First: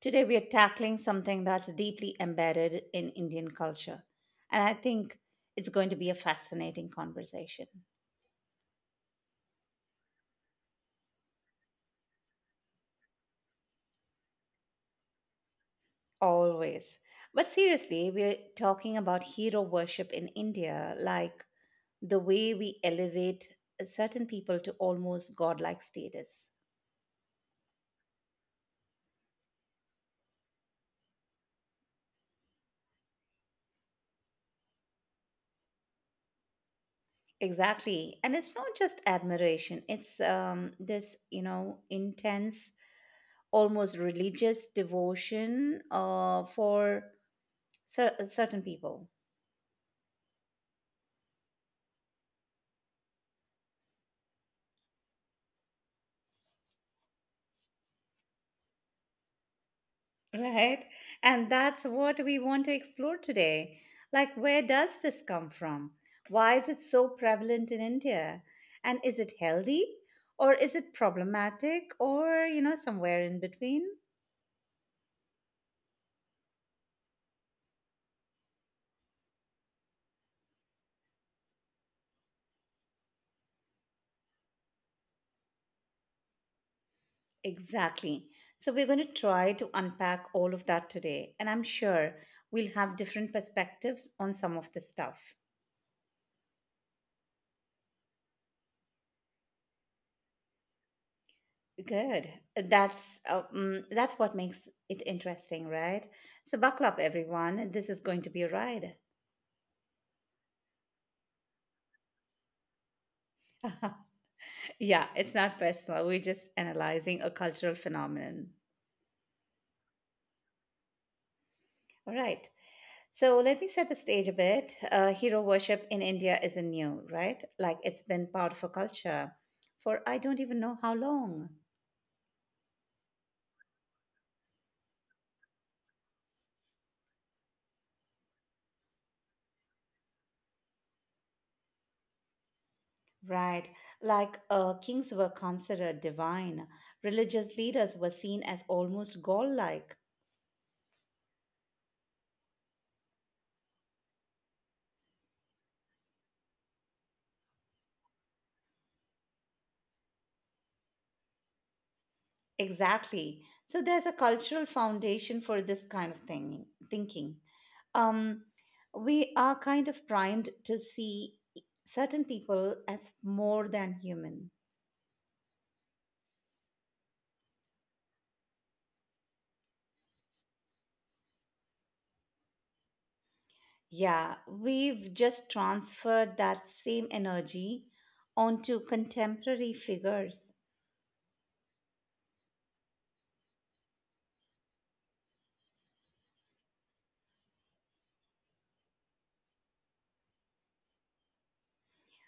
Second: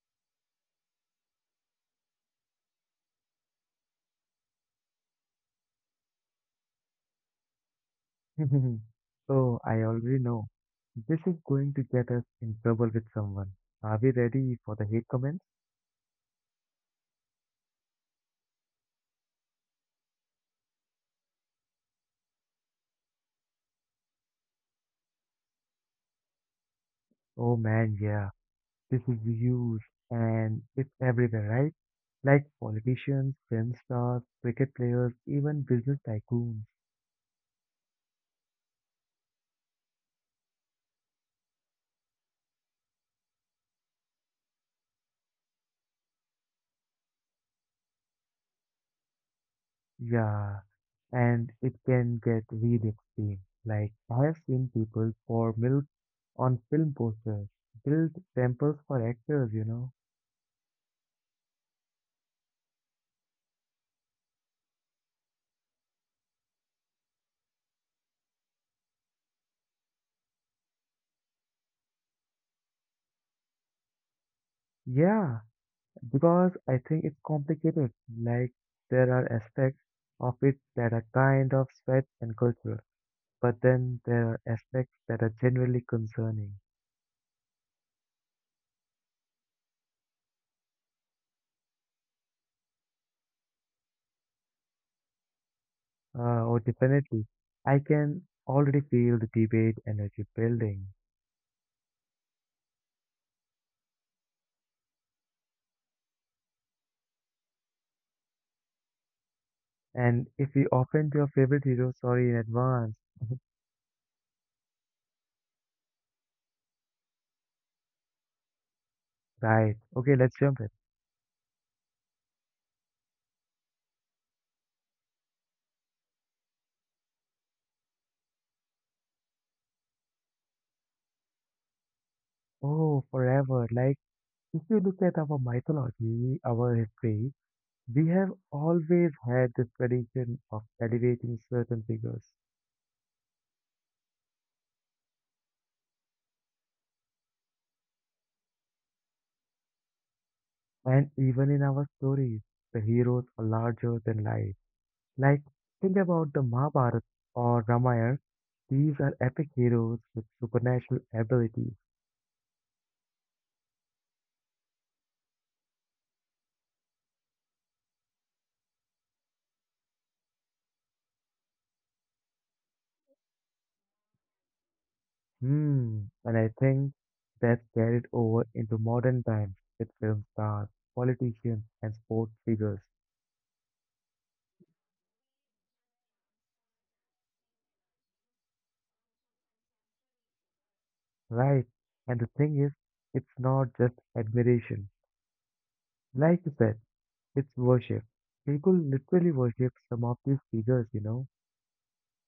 Today, we are tackling something that's deeply embedded in Indian culture. And I think it's going to be a fascinating conversation, Oh, I already know. This is going to get us in trouble with someone. Are we ready for the hate comments? always. But seriously, we're talking about hero worship in India, like the way we elevate certain people to almost godlike status. Oh man, yeah. This is huge and it's everywhere, right? Like politicians, film stars, cricket players, even business tycoons. Exactly. And it's not just admiration, it's this, intense almost religious devotion for certain people, Yeah. And it can get really extreme. Like, I have seen people pour milk on film posters, build temples for actors. right? And that's what we want to explore today. Like, where does this come from? Why is it so prevalent in India? And is it healthy or is it problematic or, you know, somewhere in between? Yeah, because I think it's complicated, like there are aspects of it that are kind of sweet and cultural, but then there are aspects that are generally concerning. Exactly. So, we're going to try to unpack all of that today. And I'm sure we'll have different perspectives on some of this stuff. Oh, definitely. I can already feel the debate energy building. Good. That's that's what makes it interesting, right? So buckle up, everyone. This is going to be a ride. And if we offend your favorite hero, sorry in advance. Yeah, it's not personal. We're just analyzing a cultural phenomenon. Right. Okay, let's jump in. All right. So let me set the stage a bit. Hero worship in India isn't new, right? Like it's been part of a culture for I don't even know how long. Oh, forever. Like, if you look at our mythology, our history, we have always had this tradition of elevating certain figures. Right. Like kings were considered divine, religious leaders were seen as almost god like. And even in our stories, the heroes are larger than life. Like, think about the Mahabharata or Ramayana. These are epic heroes with supernatural abilities. Exactly. So there's a cultural foundation for this kind of thing, thinking. Um, we are kind of primed to see certain people as more than human. And I think that's carried over into modern times with film stars, politicians, and sports figures. Yeah, we've just transferred that same energy onto contemporary figures, Right, and the thing is, it's not just admiration. Like you said, it's worship. People literally worship some of these figures.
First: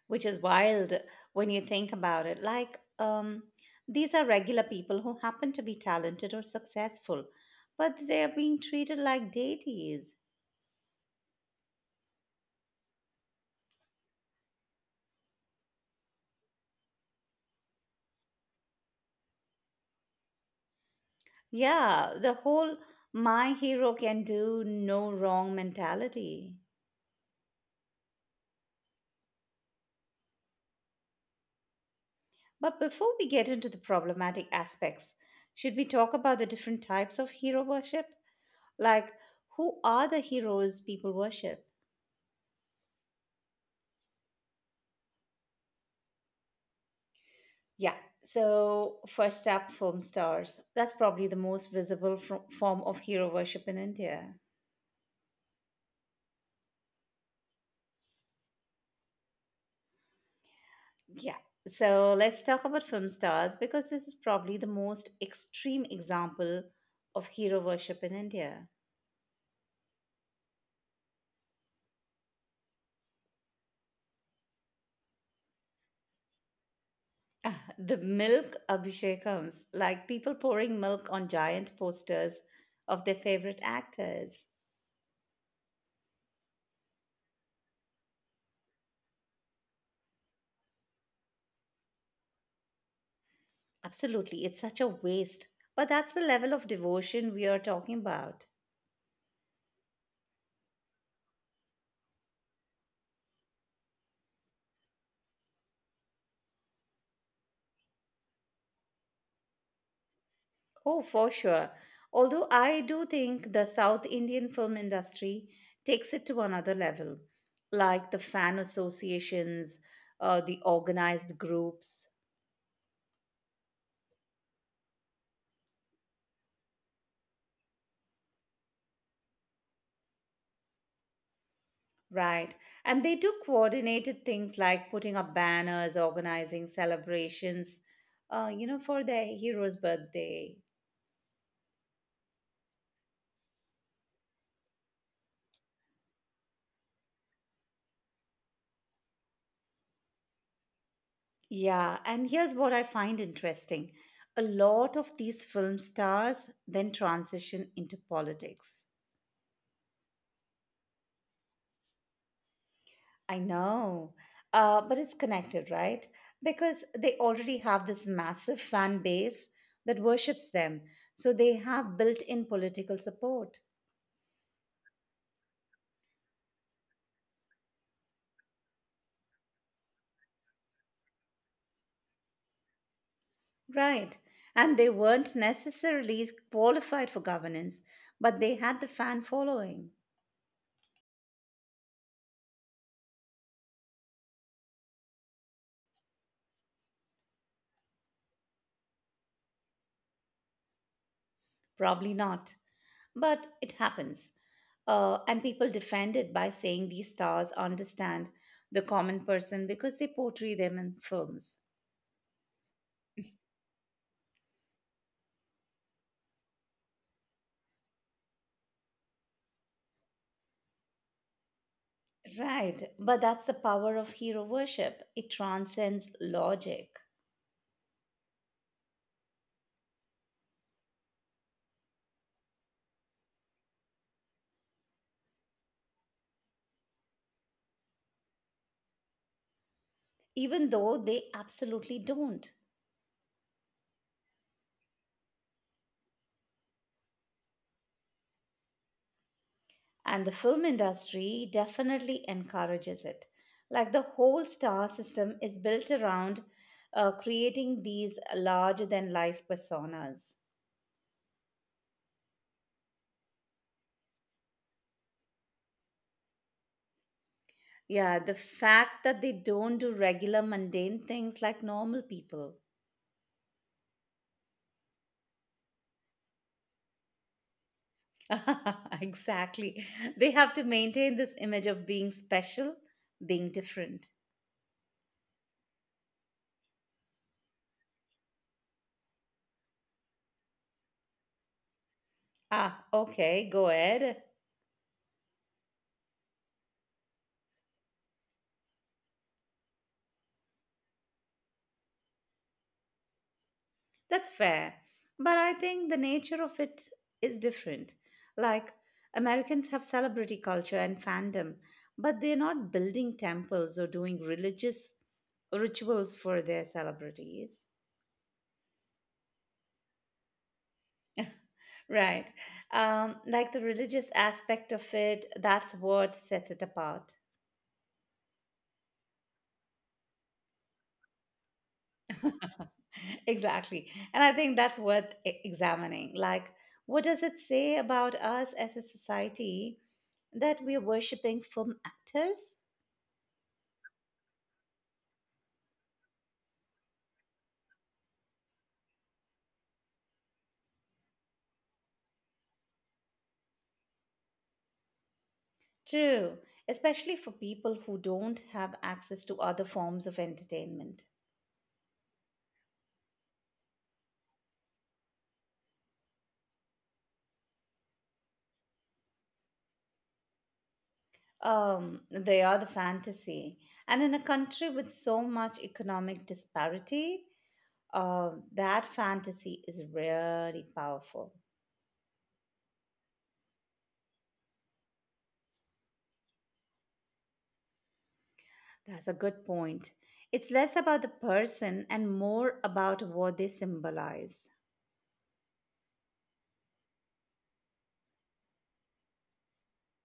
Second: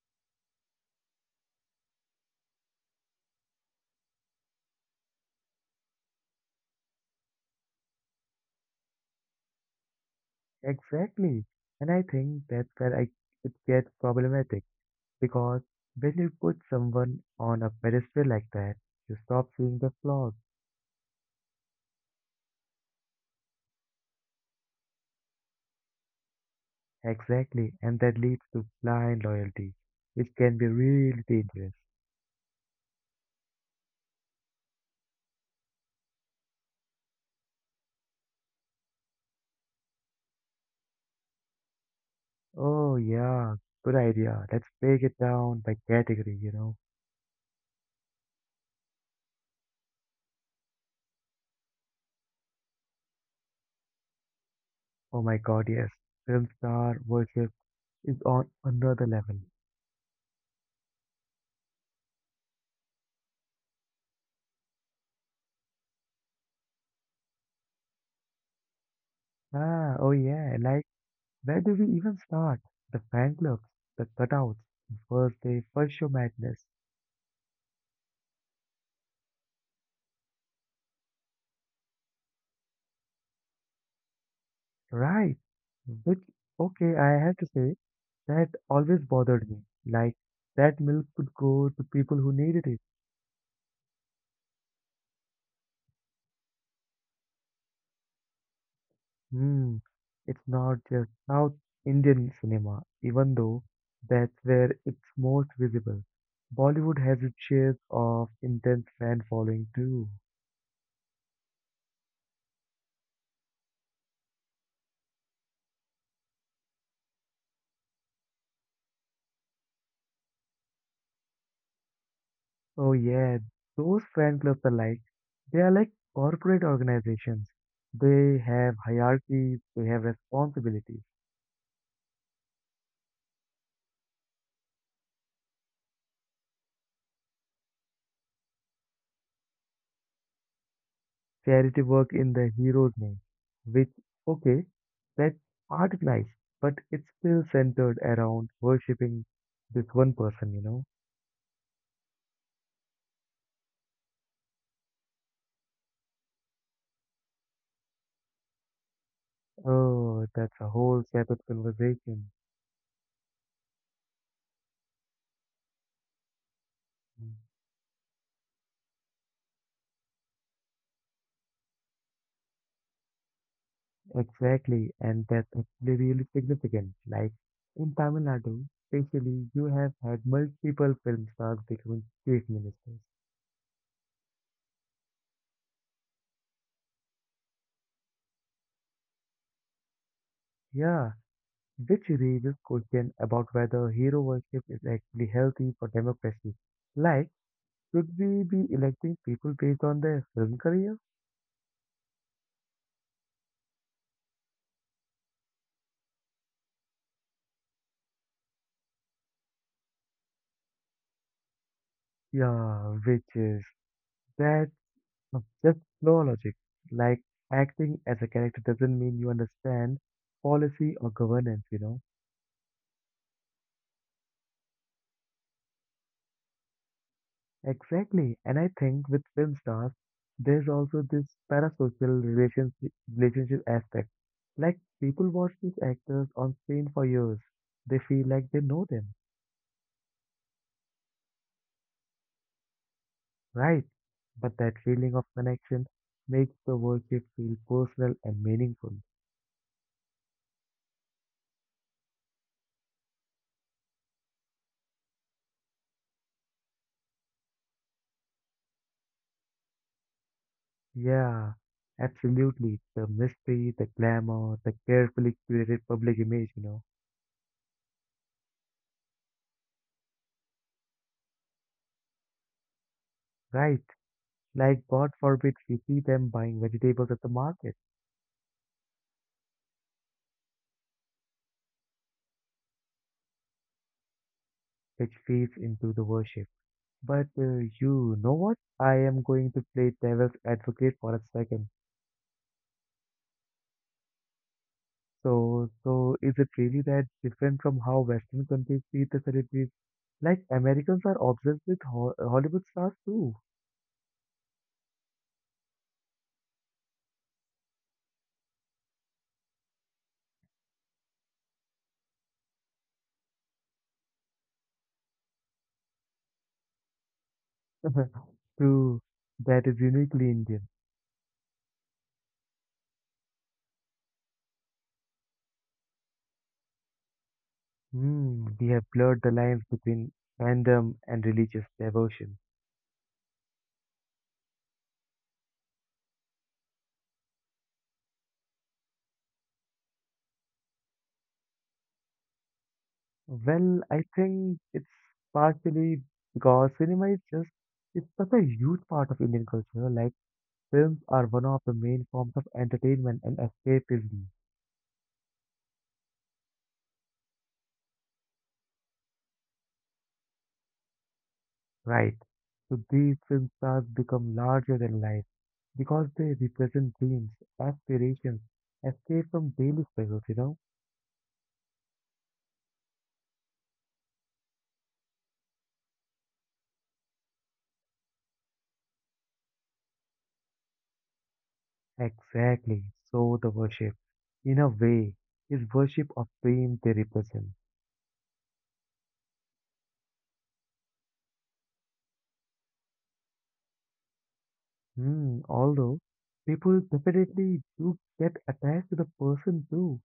which is wild when you think about it. Like, these are regular people who happen to be talented or successful, but they're being treated like deities. Exactly. And I think that's where it gets problematic because when you put someone on a pedestal like that, you stop seeing the flaws. Yeah, the whole my hero can do no wrong mentality. Exactly. And that leads to blind loyalty, which can be really dangerous. But before we get into the problematic aspects, should we talk about the different types of hero worship? Like, who are the heroes people worship? Oh, yeah, good idea. Let's break it down by category. Yeah, so first up, film stars. That's probably the most visible form of hero worship in India. Oh my God, yes. Film star worship is on another level. Yeah. So let's talk about film stars because this is probably the most extreme example of hero worship in India. Oh yeah, like, where do we even start? The fan clubs, the cutouts, the first day, first show madness. The milk abhishekams, like people pouring milk on giant posters of their favorite actors. Right. Which, okay, I have to say, that always bothered me. Like, that milk could go to people who needed it. Absolutely, it's such a waste. But that's the level of devotion we are talking about. Hmm. It's not just South Indian cinema, even though that's where it's most visible. Bollywood has its shares of intense fan following too. Oh, for sure. Although I do think the South Indian film industry takes it to another level, like the fan associations, the organized groups, Oh yeah, those fan clubs are like they are like corporate organizations. They have hierarchies, they have responsibilities. right. And they do coordinated things like putting up banners, organizing celebrations, for their hero's birthday. Charity work in the hero's name, which okay, that's part is nice, but it's still centered around worshipping this one person. Yeah. And here's what I find interesting a lot of these film stars then transition into politics. Oh, that's a whole separate conversation. I know. But it's connected, right? Because they already have this massive fan base that worships them. So they have built in political support. Exactly, and that's actually really significant. Like in Tamil Nadu, especially, you have had multiple film stars becoming chief ministers. Right. And they weren't necessarily qualified for governance, but they had the fan following. Yeah, which raises question about whether hero worship is actually healthy for democracy. Like, should we be electing people based on their film career? Probably not. But it happens. And people defend it by saying these stars understand the common person because they portray them in films. Yeah, which is that of just no logic. Like acting as a character doesn't mean you understand policy or governance. Right. But that's the power of hero worship. It transcends logic, Exactly. And I think with film stars, there's also this parasocial relationship aspect. Like people watch these actors on screen for years. They feel like they know them, even though they absolutely don't. right? But that feeling of connection makes the worship feel personal and meaningful. And the film industry definitely encourages it. Like the whole star system is built around creating these larger than life personas. Yeah, absolutely. The mystery, the glamour, the carefully curated public image. Yeah, the fact that they don't do regular mundane things like normal people. Right? Like God forbid we see them buying vegetables at the market, Exactly. They have to maintain this image of being special, being different. which feeds into the worship. But you know what? I am going to play devil's advocate for a second. Ah, okay, go ahead. So is it really that different from how Western countries treat the celebrities? Like Americans are obsessed with Ho Hollywood stars too. That's fair. But I think the nature of it is different. Like, Americans have celebrity culture and fandom, but they're not building temples or doing religious rituals for their celebrities. True, that is uniquely Indian. Right. Like the religious aspect of it, that's what sets it apart. We have blurred the lines between fandom and religious devotion. Exactly. And I think that's worth examining. Like, what does it say about us as a society that we're worshipping film actors? Well, I think it's partially because cinema is just it's such a huge part of Indian culture. Like films are one of the main forms of entertainment and escapism, True, especially for people who don't have access to other forms of entertainment. right? So these film stars become larger than life because they represent dreams, aspirations, escape from daily struggles. They are the fantasy. And in a country with so much economic disparity, that fantasy is really powerful. Exactly. So the worship, in a way, is worship of fame they represent. That's a good point. It's less about the person and more about what they symbolize. Although people definitely do get attached to the person too,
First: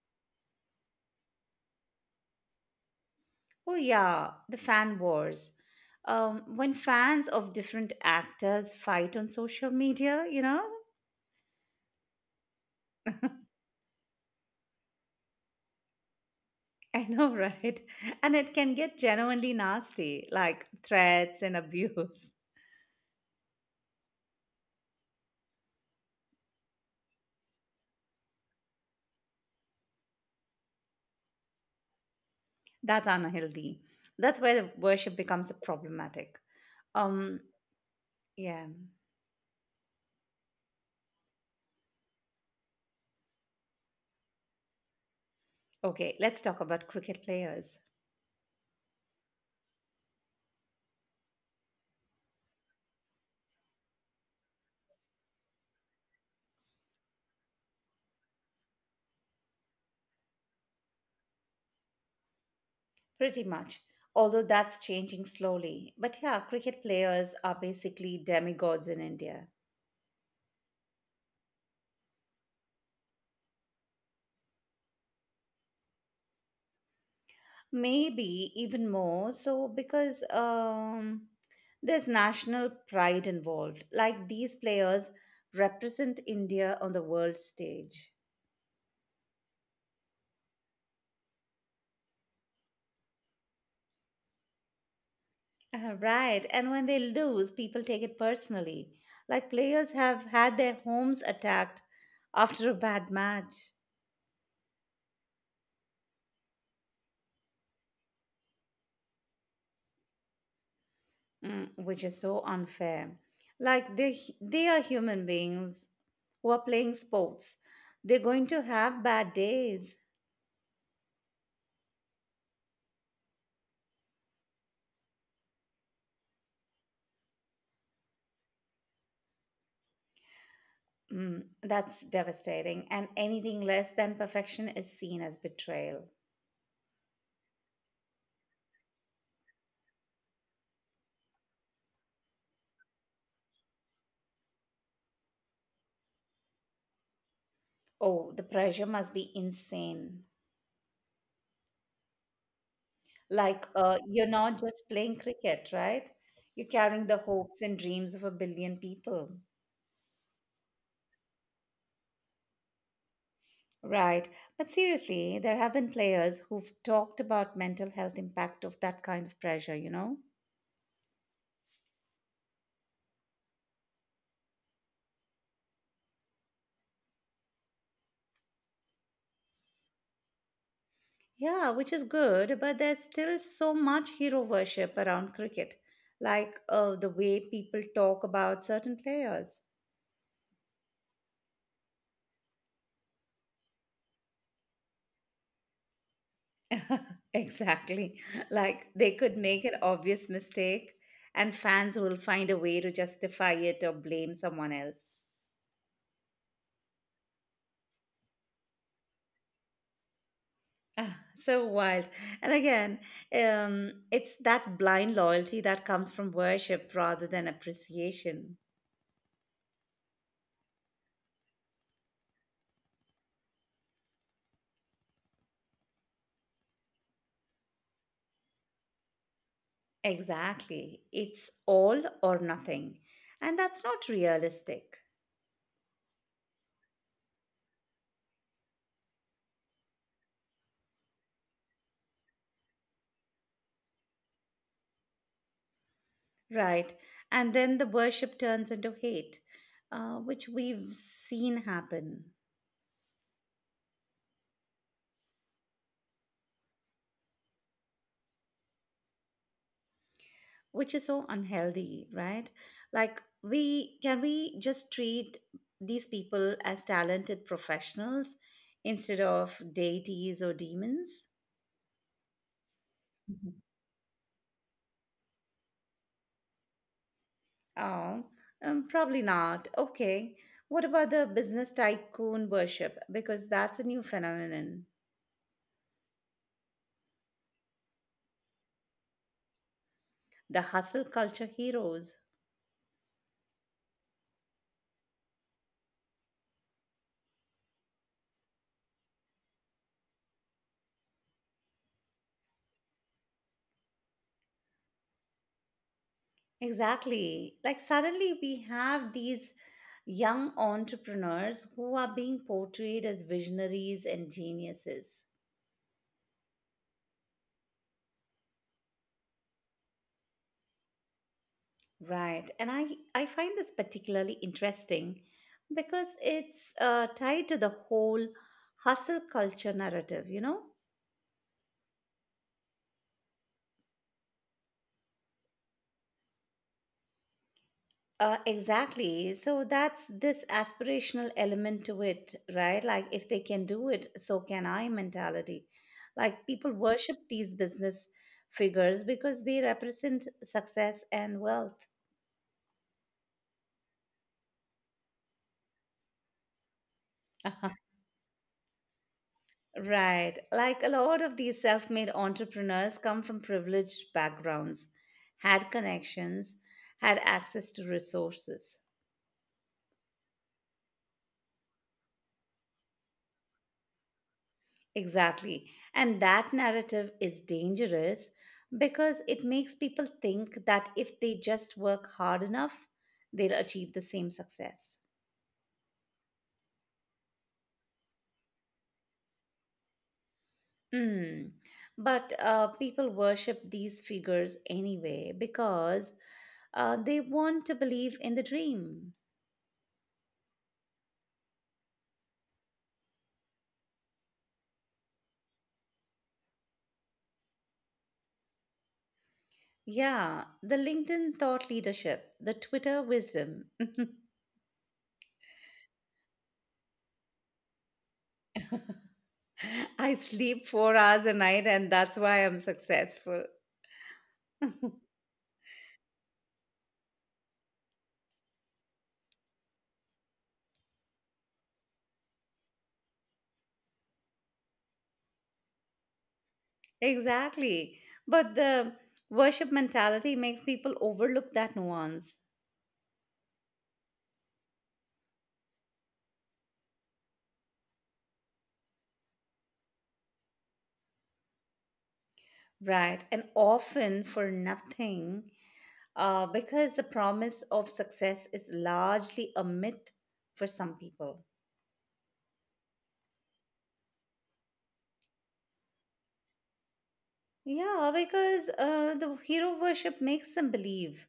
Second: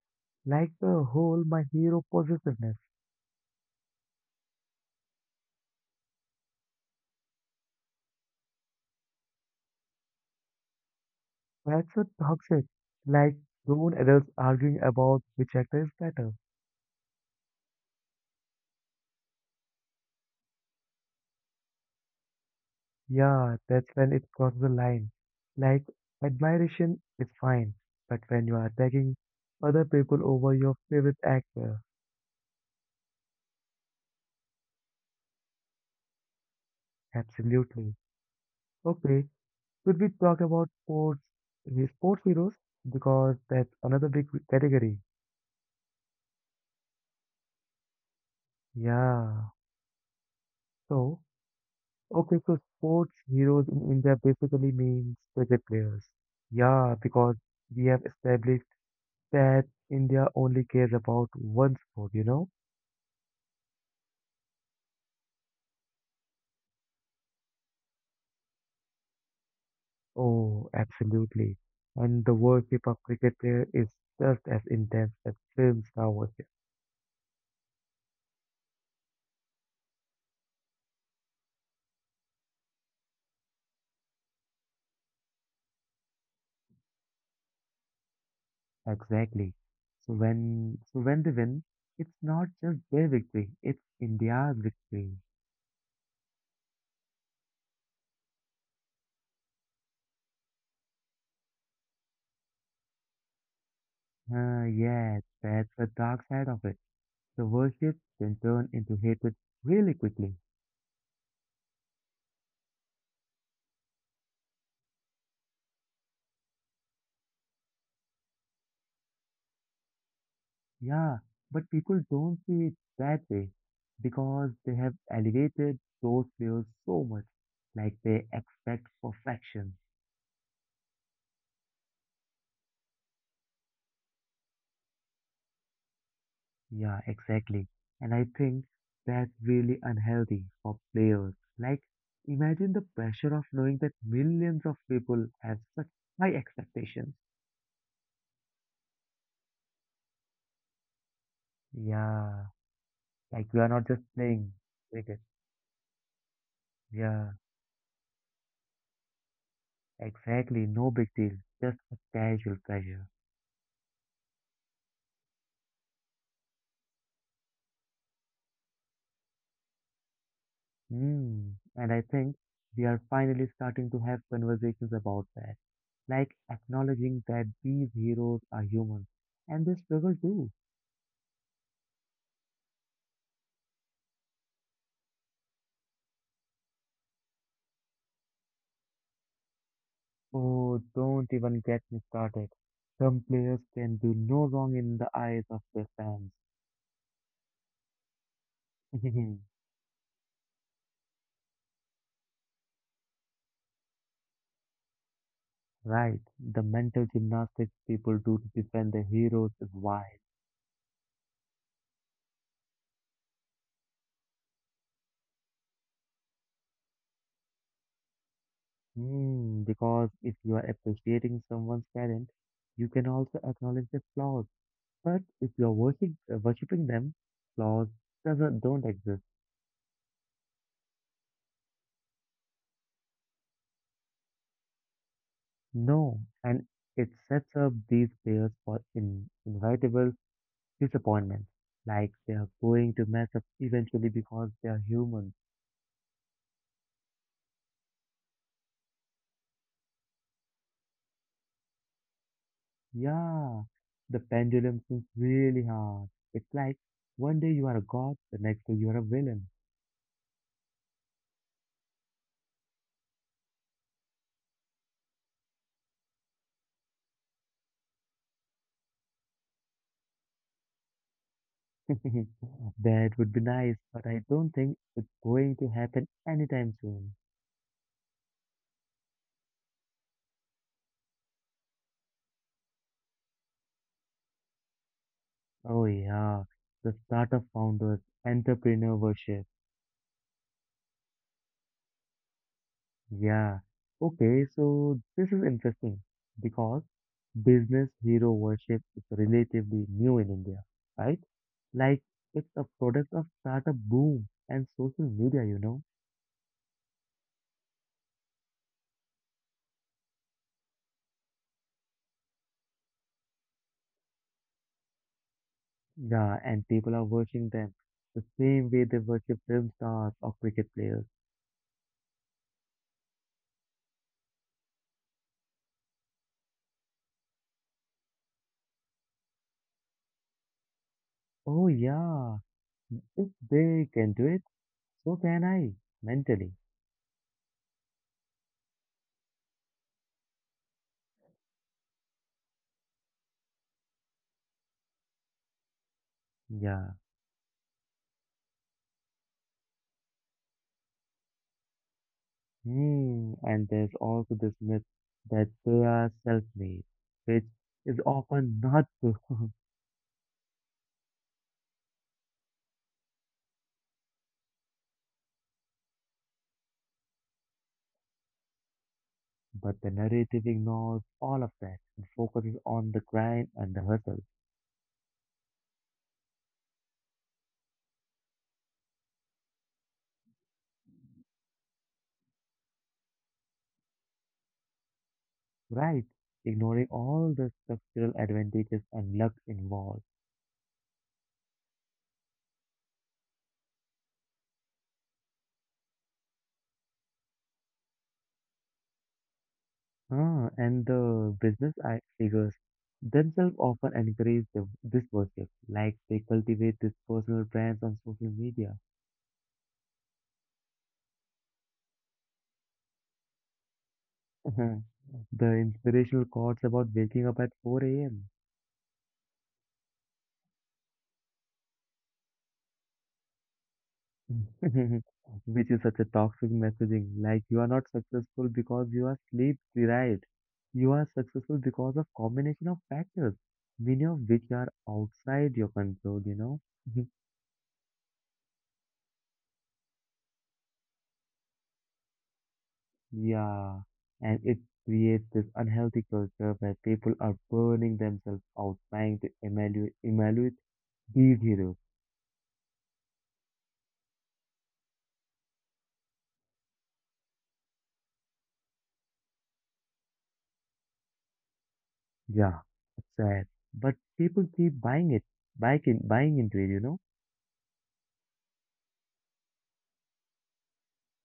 like the whole my hero possessiveness. Oh, yeah, the fan wars. When fans of different actors fight on social media, you know. That's so toxic. Like grown adults arguing about which actor is better. I know, right? And it can get genuinely nasty, like threats and abuse. Yeah, that's when it crosses the line. Like admiration is fine, but when you are taking other people over your favorite actor, That's unhealthy. That's where the worship becomes problematic. Um, absolutely. yeah. Okay, should we talk about sports the sports heroes? Because that's another big category. Okay, let's talk about cricket players. Yeah. So, okay, so sports heroes in India basically means cricket players. Yeah, because we have established that India only cares about one sport. Pretty much. Although that's changing slowly. But yeah, cricket players are basically demigods in India. Oh, absolutely. And the World Cup of Cricket player is just as intense as film star worship. Maybe even more so because there's national pride involved. Like these players represent India on the world stage. Exactly. So when they win, it's not just their victory, it's India's victory. Right. And when they lose, people take it personally. Like players have had their homes attacked after a bad match, Yes, that's the dark side of it. The worship can turn into hatred really quickly. mm, which is so unfair. Like they are human beings who are playing sports. They're going to have bad days. Yeah, but people don't see it that way because they have elevated those players so much, like they expect perfection. Mm, that's devastating. And anything less than perfection is seen as betrayal. Yeah, exactly. And I think that's really unhealthy for players. Like, imagine the pressure of knowing that millions of people have such high expectations. Oh, the pressure must be insane. Yeah, like you Like, are not just you're playing not just cricket. playing cricket, right? You're carrying the Yeah, hopes and dreams of a billion people. exactly. No big deal. Just a casual pressure. Right. But seriously, there have been players who've talked about mental health impact of that kind of pressure, you know? Hmm. And I think we are finally starting to have conversations about that, like acknowledging that these heroes are human and they struggle too. Yeah, which is good, but there's still so much hero worship around cricket, like the way people talk about certain players. Oh, don't even get me started. Some players can do no wrong in the eyes of their fans. Exactly. Like they could make an obvious mistake, and fans will find a way to justify it or blame someone else. Right, the mental gymnastics people do to defend their heroes is wild. So wild. And again, it's that blind loyalty that comes from worship rather than appreciation. Because if you are appreciating someone's talent, you can also acknowledge their flaws. But if you're worshiping them, flaws doesn't, don't exist. Exactly. It's all or nothing. And that's not realistic. No, and it sets up these players for inevitable disappointments, like they are going to mess up eventually because they are human. Right. And then the worship turns into hate, which we've seen happen. Yeah, the pendulum swings really hard. It's like one day you are a god, the next day you are a villain. Which is so unhealthy, right? Like we can we just treat these people as talented professionals instead of deities or demons? That would be Mhm. nice, but I don't think it's going to happen anytime soon. Oh, probably not. Okay. What about the business tycoon worship? Because that's a new phenomenon. Oh yeah, the startup founders, entrepreneurship. The hustle culture heroes. Yeah. Okay, so this is interesting because business hero worship is relatively new in India, right? Like it's a product of startup boom and social media. Exactly. Like suddenly we have these young entrepreneurs who are being portrayed as visionaries and geniuses. Yeah, and people are watching them the same way they worship film stars or cricket players. Right. And I find this particularly interesting because it's tied to the whole hustle culture narrative, you know? Oh yeah, if they can do it, so can I, mentally. Exactly. So that's this aspirational element to it, right? Like, if they can do it, so can I mentality. Like, people Yeah. worship these business figures because they represent success and wealth. And there's also this myth that they are self-made, which is often not true. Right. Like a lot of these self made entrepreneurs come from privileged backgrounds, had connections, had access to resources. But the narrative ignores all of that and focuses on the grind and the hustle, Exactly. And that narrative is dangerous because it makes people think that if they just work hard enough, they'll achieve the same success. right? Ignoring all the structural advantages and luck involved. Hmm. But people worship these figures anyway because they want to believe in the dream. And the business figures themselves often encourage this worship, like they cultivate these personal brands on social media. Yeah, the LinkedIn thought leadership, the Twitter wisdom. The inspirational quotes about waking up at 4 a.m. I sleep 4 hours a night and that's why I'm successful. Which is such a toxic messaging. Like, you are not successful because you are sleep deprived. You are successful because of combination of factors, many of which are outside your control. Mhm. Exactly. But the worship mentality makes people overlook that nuance, Yeah. And it creates this unhealthy culture where people are burning themselves out, trying to evaluate these heroes. right? And often for nothing, because the promise of success is largely a myth for some people. Yeah, sad. But people keep buying it, buying into it. Yeah, because the hero worship makes them believe.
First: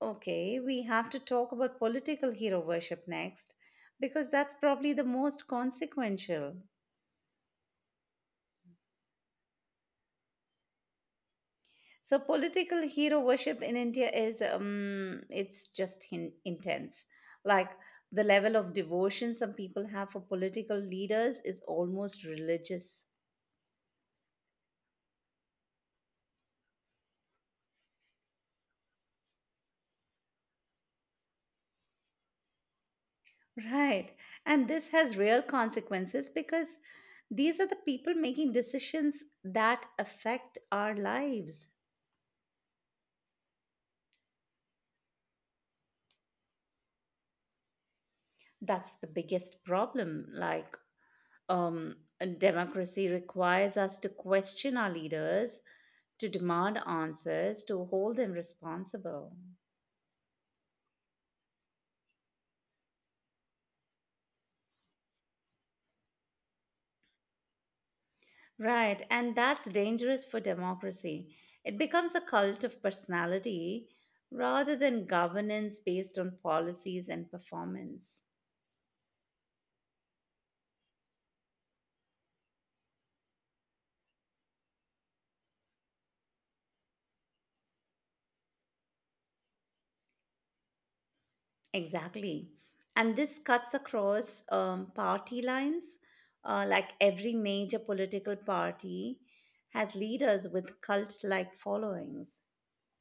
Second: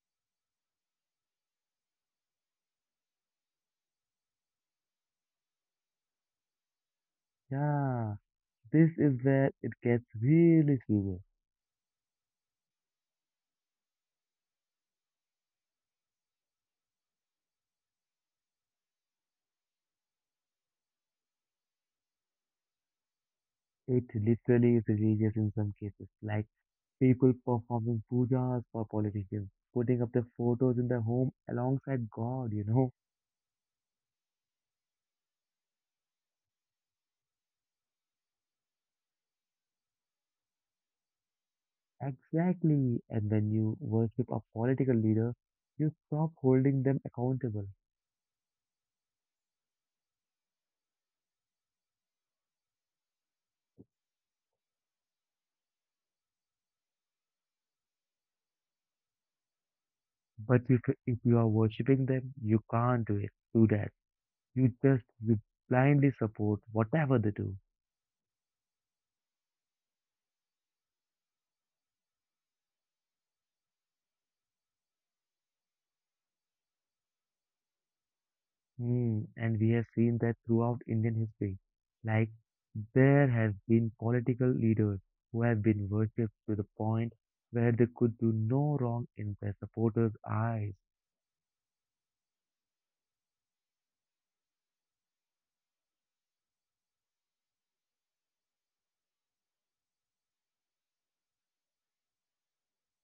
Okay, we have to talk about political hero worship next because that's probably the most consequential. Yeah. This is where it gets really serious. So political hero worship in India is intense. Like the level of devotion some people have for political leaders is almost religious. It literally is religious in some cases, like people performing pujas for politicians, putting up their photos in their home alongside God. Right. And this has real consequences because these are the people making decisions that affect our lives. Exactly. And when you worship a political leader, you stop holding them accountable. That's the biggest problem. Like, um, democracy requires us to question our leaders, to demand answers, to hold them responsible. But if you are worshipping them, you can't do it. Do that. You just you blindly support whatever they do. Right. And that's dangerous for democracy. It becomes a cult of personality rather than governance based on policies and performance. And we have seen that throughout Indian history. Like, there have been political leaders who have been worshipped to the point where they could do no wrong in their supporters' eyes. Exactly. And this cuts across party lines. Like every major political party has leaders with cult like followings.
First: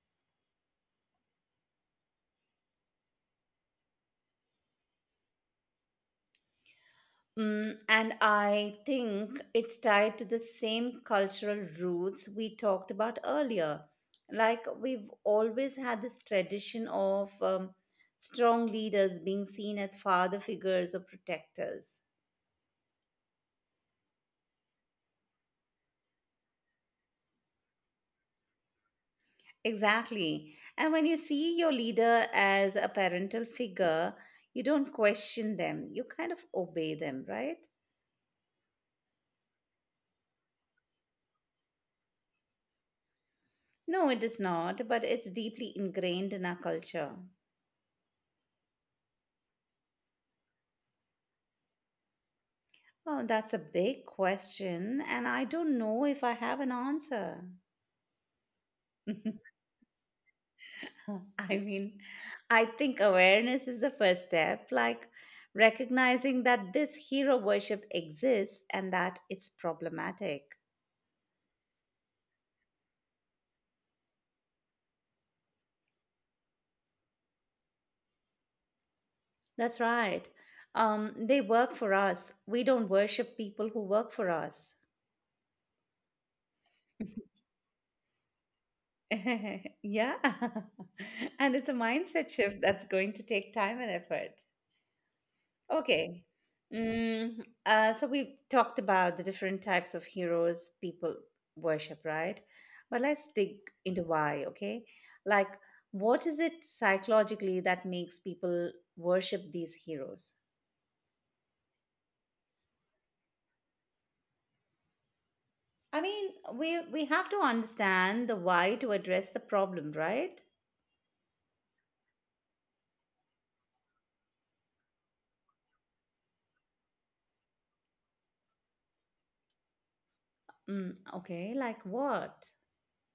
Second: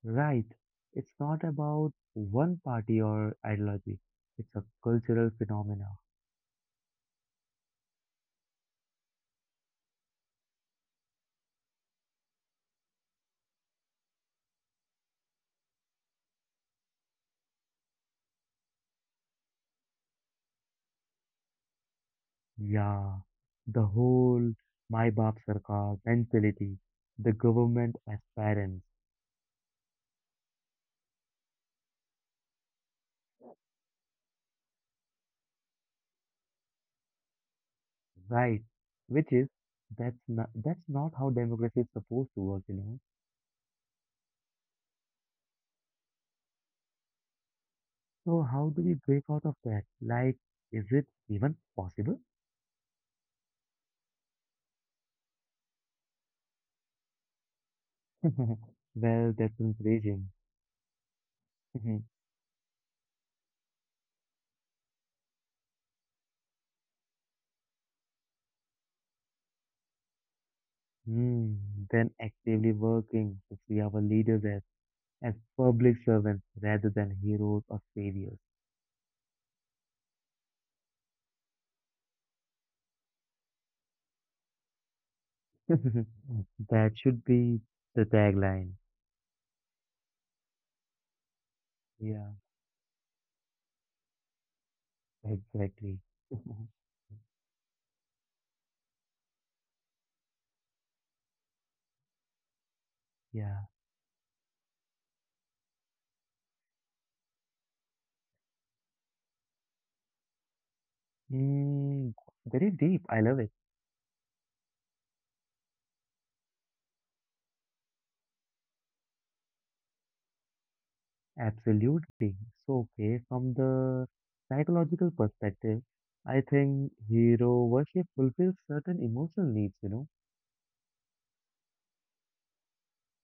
Right. It's not about one party or ideology, it's a cultural phenomena. Mm, and I think it's tied to the same cultural roots we talked about earlier. Like we've always had this tradition of strong leaders being seen as father figures or protectors. Yeah. The whole My Baap Sarkar mentality, the government as parents. Exactly. And when you see your leader as a parental figure, you don't question them. You kind of obey them, right? Right. Which is that's not how democracy is supposed to work. No, it is not, but it's deeply ingrained in our culture. So how do we break out of that? Like, is it even possible? Oh, that's a big question, and I don't know if I have an answer. Well, that's encouraging. I mean, Mhm. I think awareness is the first step, like recognizing that this hero worship exists and that it's problematic. Hmm, Then actively working to see our leaders as public servants rather than heroes or saviors. That's right. They work for us. We don't worship people who work for us. That should be the tagline. Yeah. And it's a mindset Yeah, shift that's going to take time and effort. exactly. Okay. So we've talked about the different types of heroes people worship, right? But let's dig Yeah. into why, okay? Like, what is it psychologically that makes people worship these heroes? Mm, very deep. I love it. I mean, we have to understand the why to address the problem, right? Absolutely. So, okay, from the psychological perspective, I think hero worship fulfills certain emotional needs, Mm, okay, like what?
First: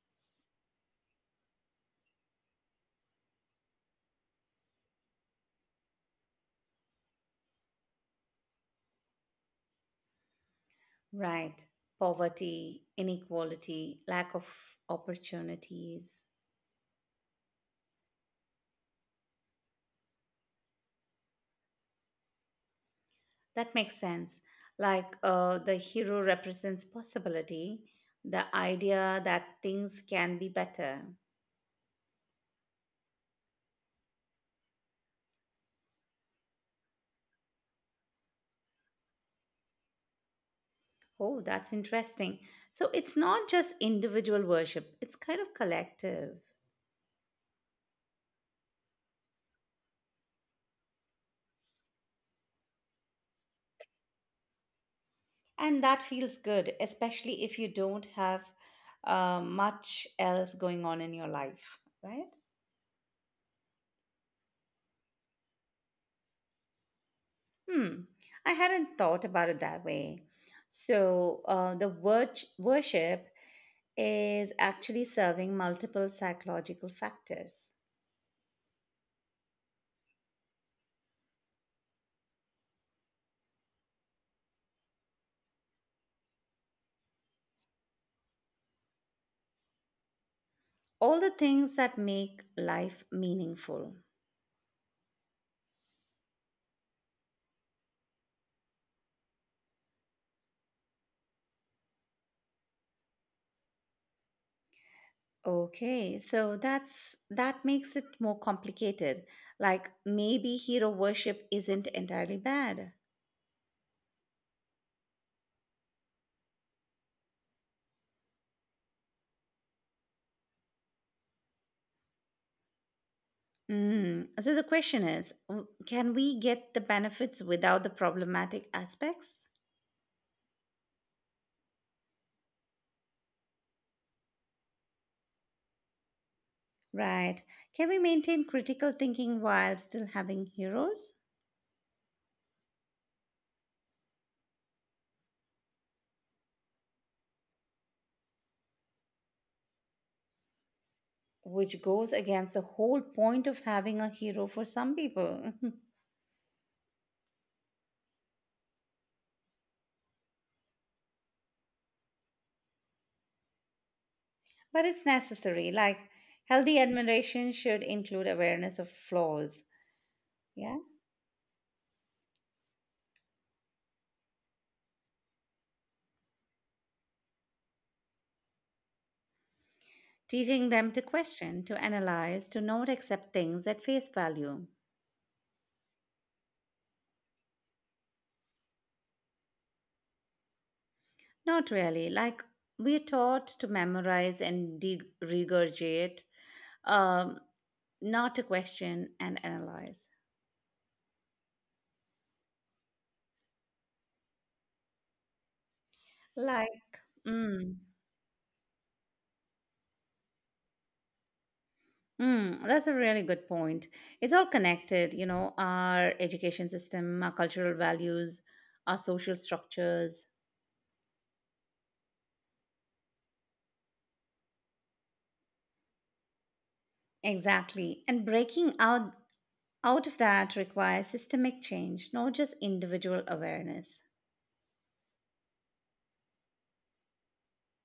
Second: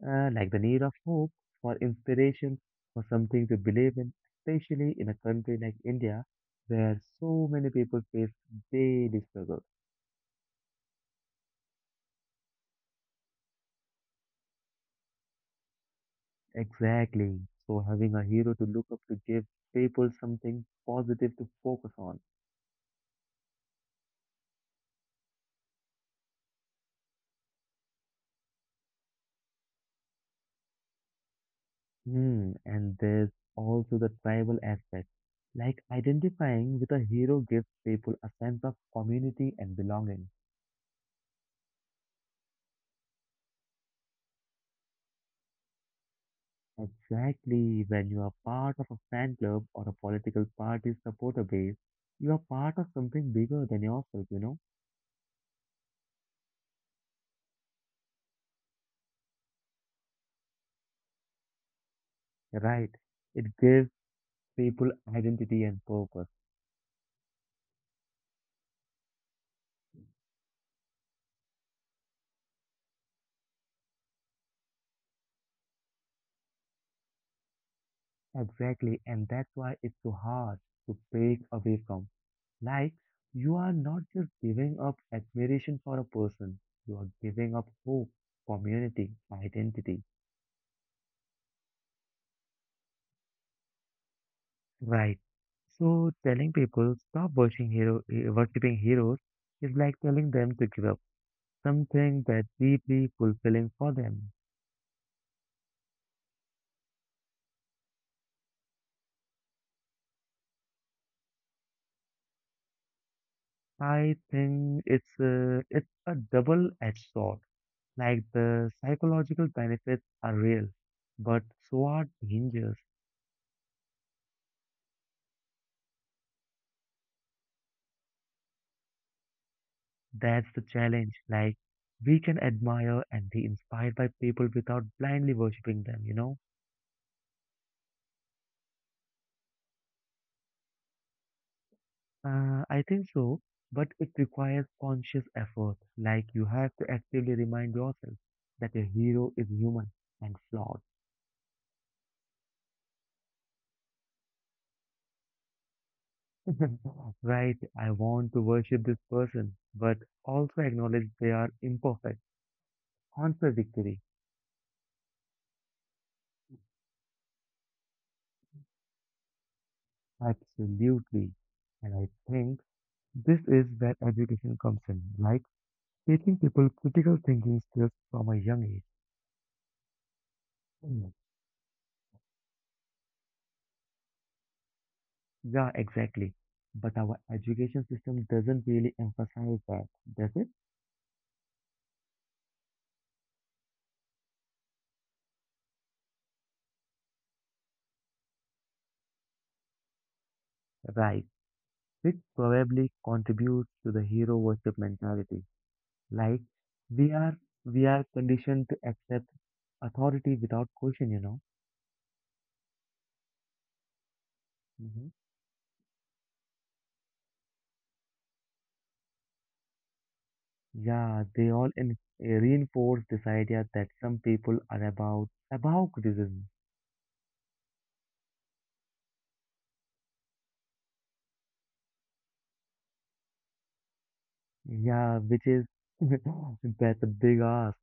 like the need of hope, for inspiration, for something to believe in, especially in a country like India, where so many people face daily struggles. Right. Poverty, inequality, lack of opportunities. Exactly. So, having a hero to look up to gives people something positive to focus on. That makes sense. Like the hero represents possibility, the idea that things can be better. And there's also the tribal aspect, like identifying with a hero gives people a sense of community and belonging. Oh, that's interesting. So it's not just individual worship, it's kind of collective. Exactly, when you are part of a fan club or a political party supporter base, you are part of something bigger than yourself. And that feels good, especially if you don't have much else going on in your life, right? Right. It gives people identity and purpose. Hmm, I hadn't thought about it that way. So the worship is actually serving multiple psychological factors, Exactly, and that's why it's so hard to break away from. Like, you are not just giving up admiration for a person, you are giving up hope, community, identity. all the things that make life meaningful. Right. So telling people stop watching worshipping heroes is like telling them to give up something that's deeply fulfilling for them. Okay, so that makes it more complicated. Like maybe hero worship isn't entirely bad. I think it's a double-edged sword. Like the psychological benefits are real, but so are dangers. Mm. So the question is, can we get the benefits without the problematic aspects? That's the challenge. Like, we can admire and be inspired by people without blindly worshipping them, you know? Right. Can we maintain critical thinking while still having heroes? I think so, but it requires conscious effort. Like, you have to actively remind yourself that a hero is human and flawed. Which goes against the whole point of having a hero for some people. Right? I want to worship this person, but also acknowledge they are imperfect, contradictory. But it's necessary. Like, healthy admiration should include awareness of flaws. Yeah. Absolutely. And I think this is where education comes in, like. Teaching people critical thinking skills from a young age. Teaching them to Mm. question, to analyze, to not accept things at face value. Yeah, exactly. But our education system doesn't really emphasize that, does it? Not really. Like we're taught to memorize and regurgitate, um, not to question and analyze. Right. Which probably contributes to the hero worship mentality. Like Like, we are mm, we are conditioned to accept authority without question, you know. That's a really good point. It's all Hmm. connected, you know, our education system, our cultural values, our social structures. Yeah, they all in, reinforce this idea that some people are about criticism. Exactly. And breaking out of that requires systemic change, not just individual awareness. Yeah, which is that's a big ask.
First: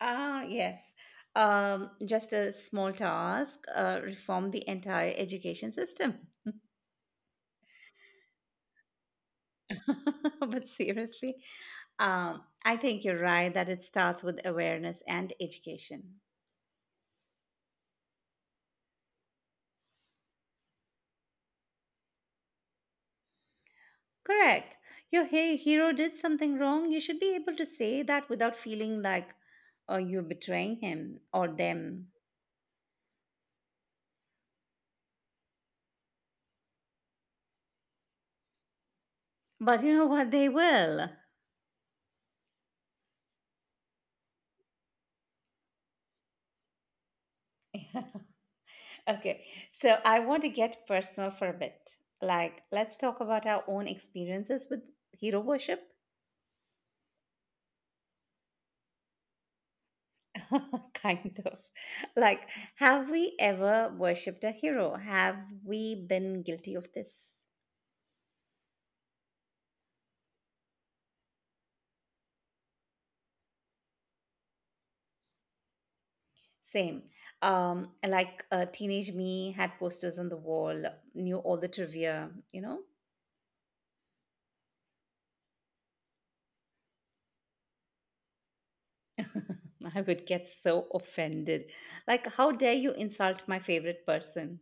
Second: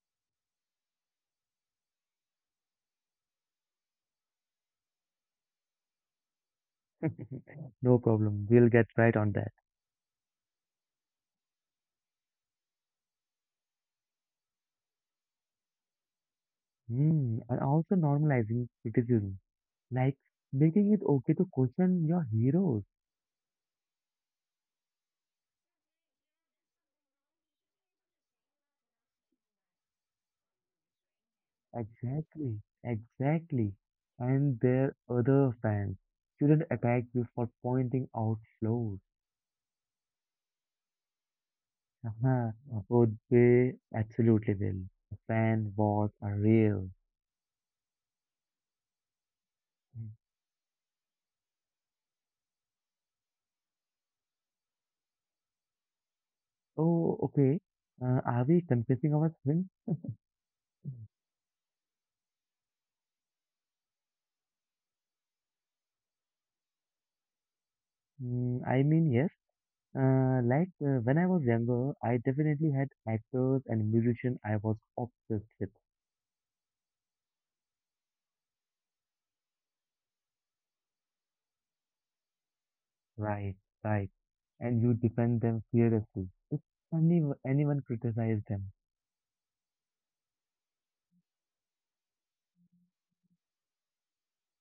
Ah, yes. Just a small task, reform the entire education system. No problem. We'll get right on that. But seriously, I think you're right that it starts with awareness and education. Hmm. And also normalizing criticism, like making it okay to question your heroes. Correct. Your hero did something wrong. You should be able to say that without feeling like you're betraying him or them. Exactly. Exactly. And their other fans shouldn't attack you for pointing out flaws. But you know what? They will. Haha, oh, they absolutely will. Fan wars are real. Okay, so I want to get personal for a bit. Like, let's talk about our own experiences with hero worship. Oh, okay. Are we confessing our sins? Kind of. Like, have we ever worshipped a hero? Have we been guilty of this? Mm, I mean, yes. Like when I was younger, I definitely had actors and musicians I was obsessed with. Same. Teenage me had posters on the wall, knew all the trivia, you know? Right, right. And you defend them fearlessly. If anyone criticized them. I would get so offended. Like, how dare you insult my favorite person?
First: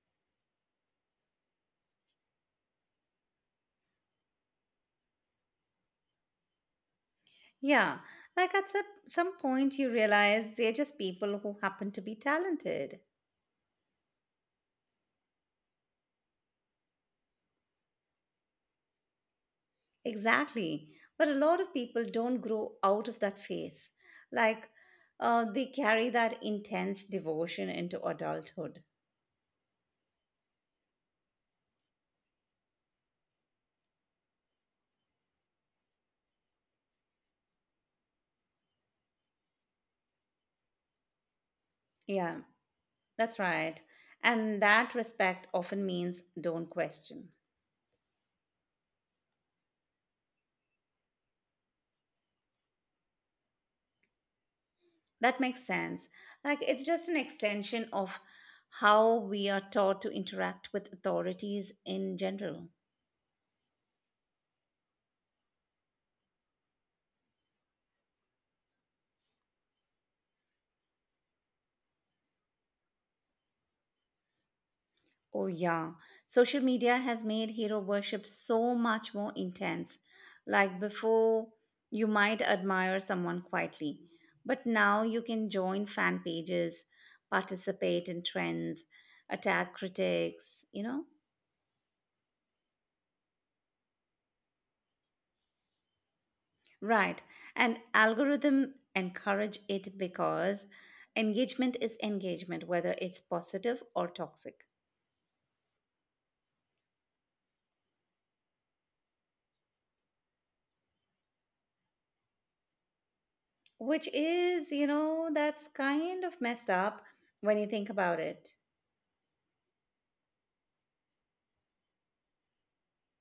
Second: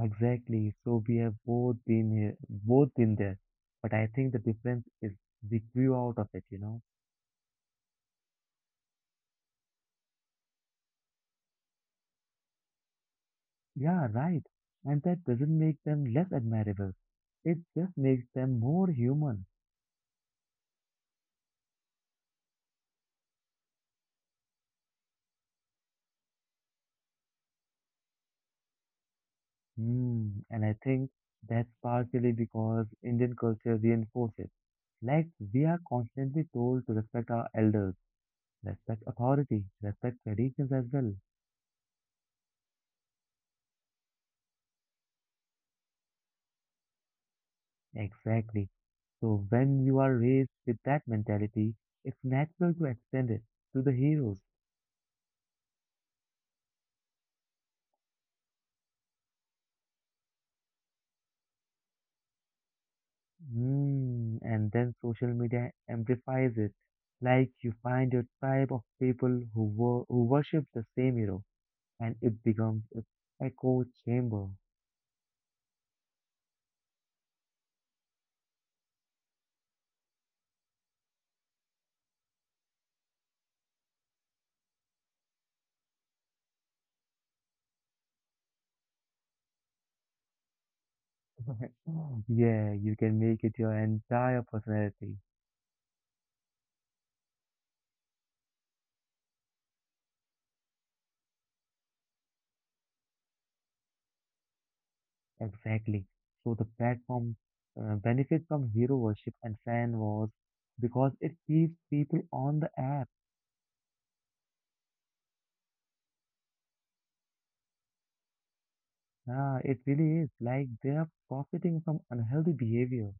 Exactly. So we have both been here, both been there. But I think the difference is we grew out of it, you know? Yeah, like at some point you realize they're just people who happen to be talented. Yeah, right. And that doesn't make them less admirable. It just makes them more human. Exactly. But a lot of people don't grow out of that phase. Like they carry that intense devotion into adulthood. Hmm, and I think that's partially because Indian culture reinforces. Like, we are constantly told to respect our elders, respect authority, respect traditions as well. Yeah, that's right. And that respect often means don't question. Exactly. So, when you are raised with that mentality, it's natural to extend it to the heroes. That makes sense. Like it's just an extension of how we are taught to interact with authorities in general. Hmm, and then social media amplifies it. Like, you find your tribe of people who worship the same hero, and it becomes its echo chamber. Oh, yeah. Social media has made hero worship so much more intense. Like before, you might admire someone quietly, but now you can join fan pages, participate in trends, attack critics, you know? Yeah, you can make it your entire personality. Right. And algorithm encourage it because engagement is engagement, whether it's positive or toxic. Exactly. So the platform benefits from hero worship and fan wars because it keeps people on the app. Which is, you know, that's kind of messed up when you think about it. Yeah, it really is. Like they are profiting from unhealthy behavior.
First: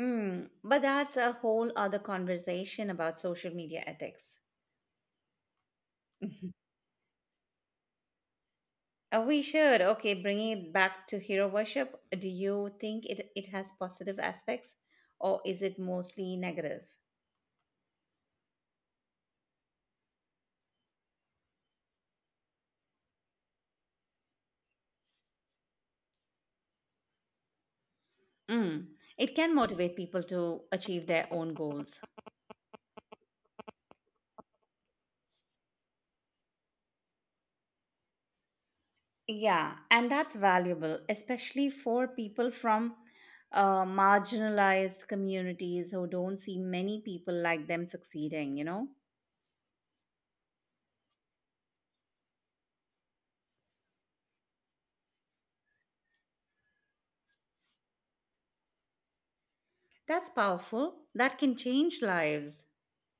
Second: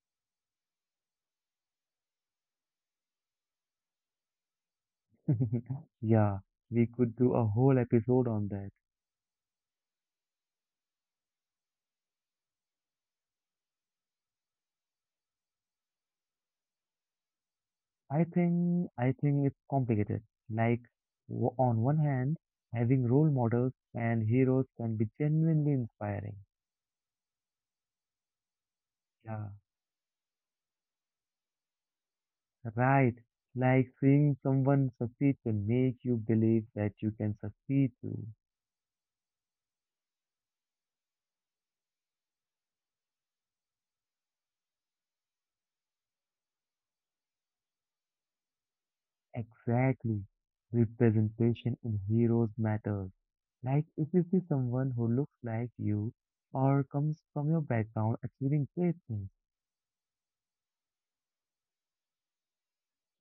Mm, but that's a whole other conversation about social media ethics. Yeah, we could do a whole episode on that. We should, okay, bringing it back to hero worship. Do you think it has positive aspects or is it mostly negative? I think it's complicated. Like w on one hand, having role models and heroes can be genuinely inspiring. Mm, it Yeah, can motivate people to achieve their own goals. right, like seeing someone succeed can make you believe that you can succeed too. Yeah, and that's valuable, especially for people from marginalized communities who don't see many people like them succeeding, you know? Exactly. Representation in heroes matters. Like if you see someone who looks like you or comes from your background achieving great things. That's powerful. That can change lives.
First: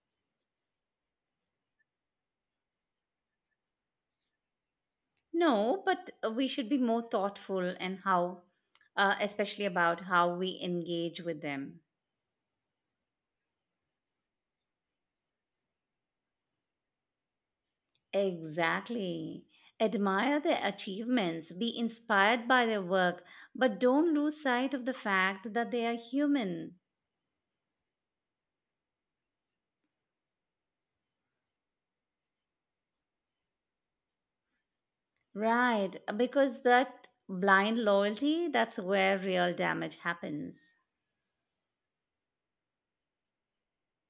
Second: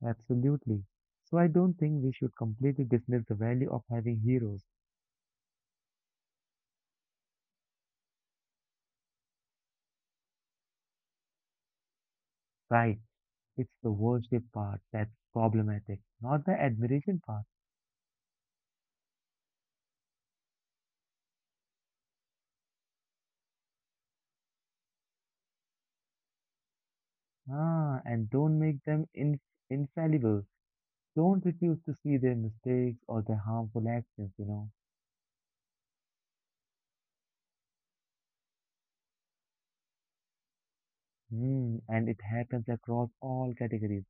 Absolutely. So I don't think we should completely dismiss the value of having heroes. No, but we should be more thoughtful and how, especially about how we engage with them. Right. It's the worship part that's problematic, not the admiration part. Exactly. Admire their achievements, be inspired by their work, but don't lose sight of the fact that they are human. Ah, and don't make them in infallible. Don't refuse to see their mistakes or their harmful actions, you know. Right, because that blind loyalty, that's where real damage happens. Hmm, and it happens across all categories.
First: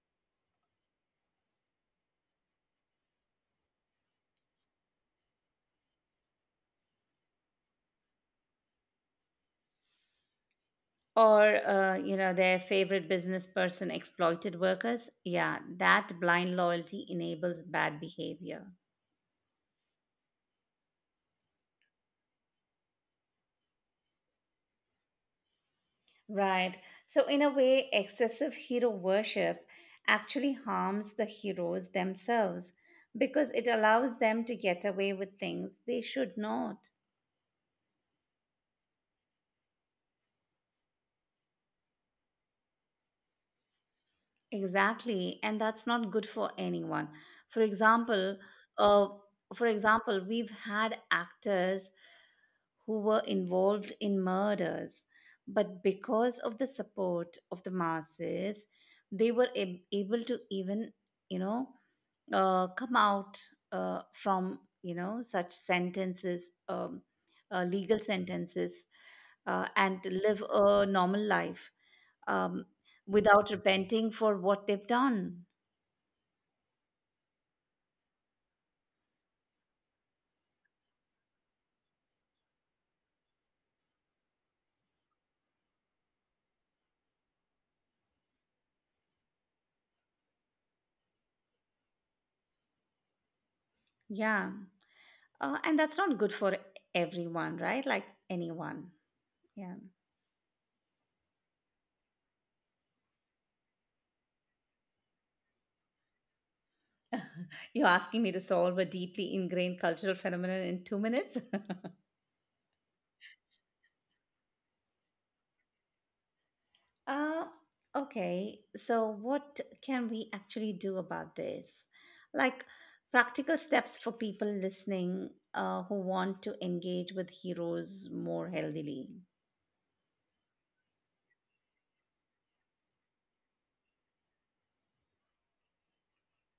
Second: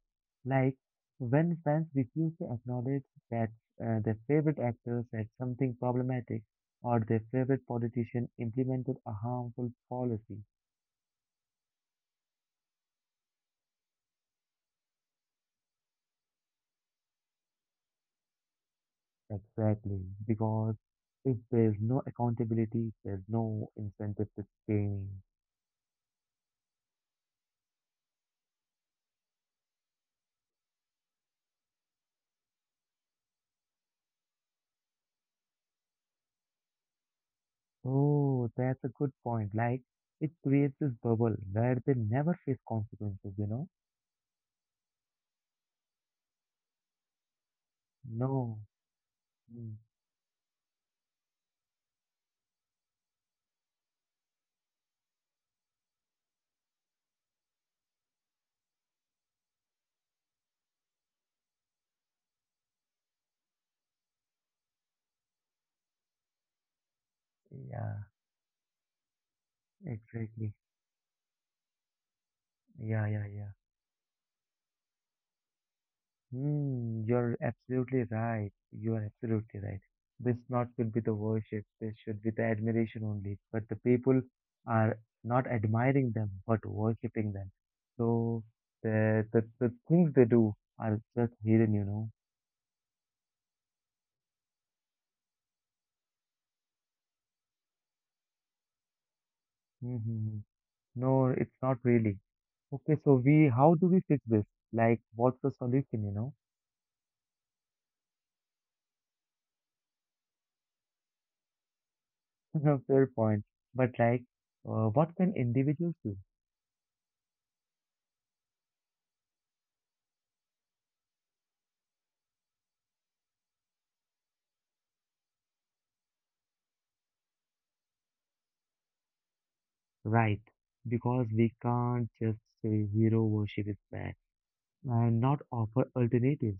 Like when fans refuse to acknowledge that their favorite actor said something problematic or their favorite politician implemented a harmful policy. Or, you know, their favorite business person exploited workers. Yeah, that blind loyalty enables bad behavior. Exactly, because if there's no accountability, there's no incentive to change. Right. So, in a way, excessive hero worship actually harms the heroes themselves because it allows them to get away with things they should not. Oh, that's a good point. Like it creates this bubble where they never face consequences, you know. Exactly. And that's not good for anyone. For example, No. uh, Mm. We've had actors who were involved in murders, but because of the support of the masses, they were able to even, you know, come out from you know such sentences Yeah, legal sentences and live exactly. a normal life um, Yeah, yeah, yeah. without repenting for what they've done. Mm, you're absolutely right. You are absolutely right. This not should be the worship. This should be the admiration only. But the people are not admiring them, but worshipping them. So the things they do are just hidden, you know. Yeah, and that's not good for everyone, right? Like anyone. Yeah. Mm-hmm. No, it's not really. Okay, so we how do we fix this? Like, what's the solution, you know? You're asking me to solve a deeply ingrained cultural phenomenon in 2 minutes. Fair point. But like, what can individuals do? Uh, okay, so what can we actually do about this? Like practical steps for people listening who want to engage with heroes more healthily. Right. Because we can't just say hero worship is bad and not offer alternatives.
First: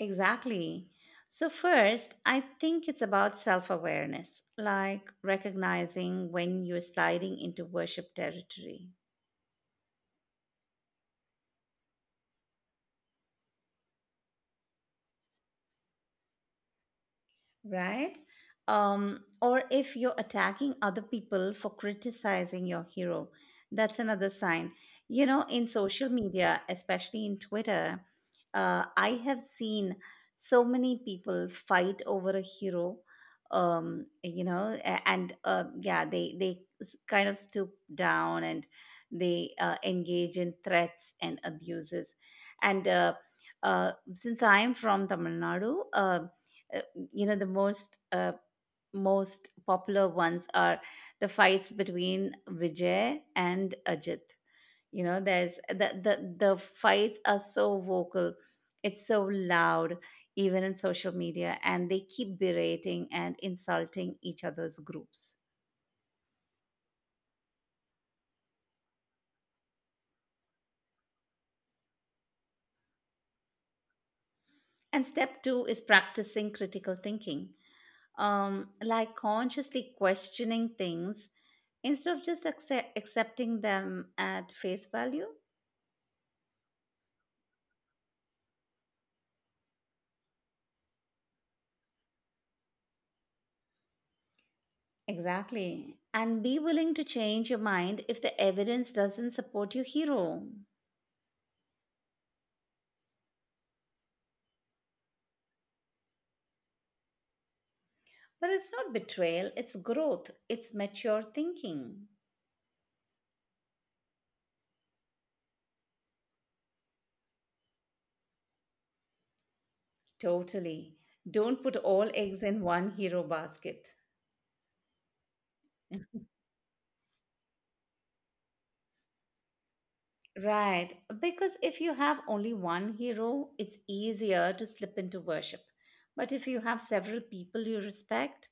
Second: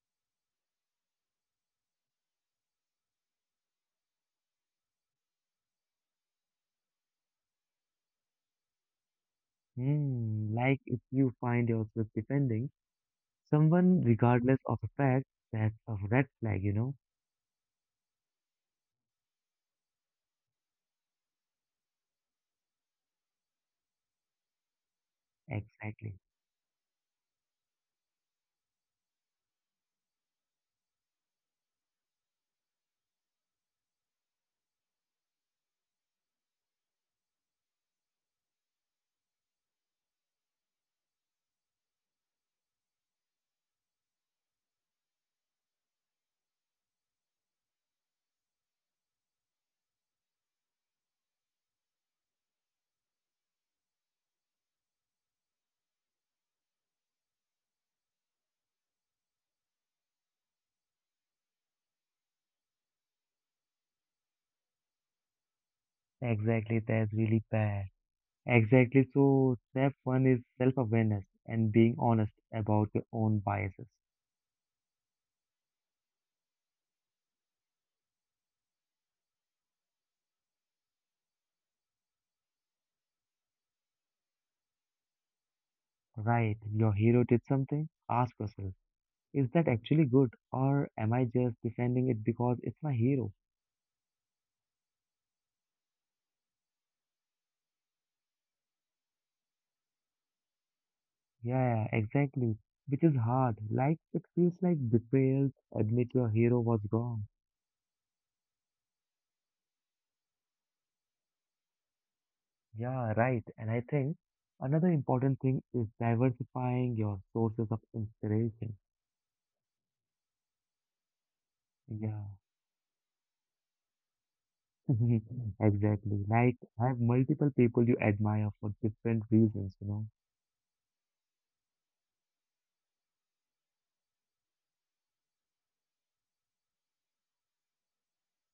Exactly. So, first, I think it's about self awareness, like recognizing when you're sliding into worship territory. Hmm. Like if you find yourself defending someone regardless of the fact, that's a red flag, you know? Right? Or if you're attacking other people for criticizing your hero, that's another sign. You know, in social Exactly. media, especially in Twitter, I have seen so many people fight over a hero. You know, a- and yeah, they kind of stoop down and they engage in threats and abuses. And Since I am from Tamil Nadu, you know the most popular ones are the fights between Vijay and Ajit. You know, there's the fights are so vocal, it's so loud, even in social media, and they keep berating and insulting each other's groups. Exactly. That's really bad. Exactly. So step one is self-awareness and being honest about your own biases. And step two is practicing critical thinking, like consciously questioning things instead of just accepting them at face value. Right. Your hero did something. Ask yourself. Is that actually good, or am I just defending it because it's my hero? Exactly. And be willing to change your mind if the evidence doesn't support your hero. Yeah, exactly. Which is hard. Like, it feels like betrayal admit your hero was wrong. But it's not betrayal, it's growth, it's mature thinking. Yeah, right. And I think another important thing is diversifying your sources of inspiration. Totally. Don't put all Yeah, eggs in one hero basket. exactly. Like, have multiple people you admire for different reasons, you know. Right. Because if you have only one hero, it's easier to slip into worship. But if you have several people you respect,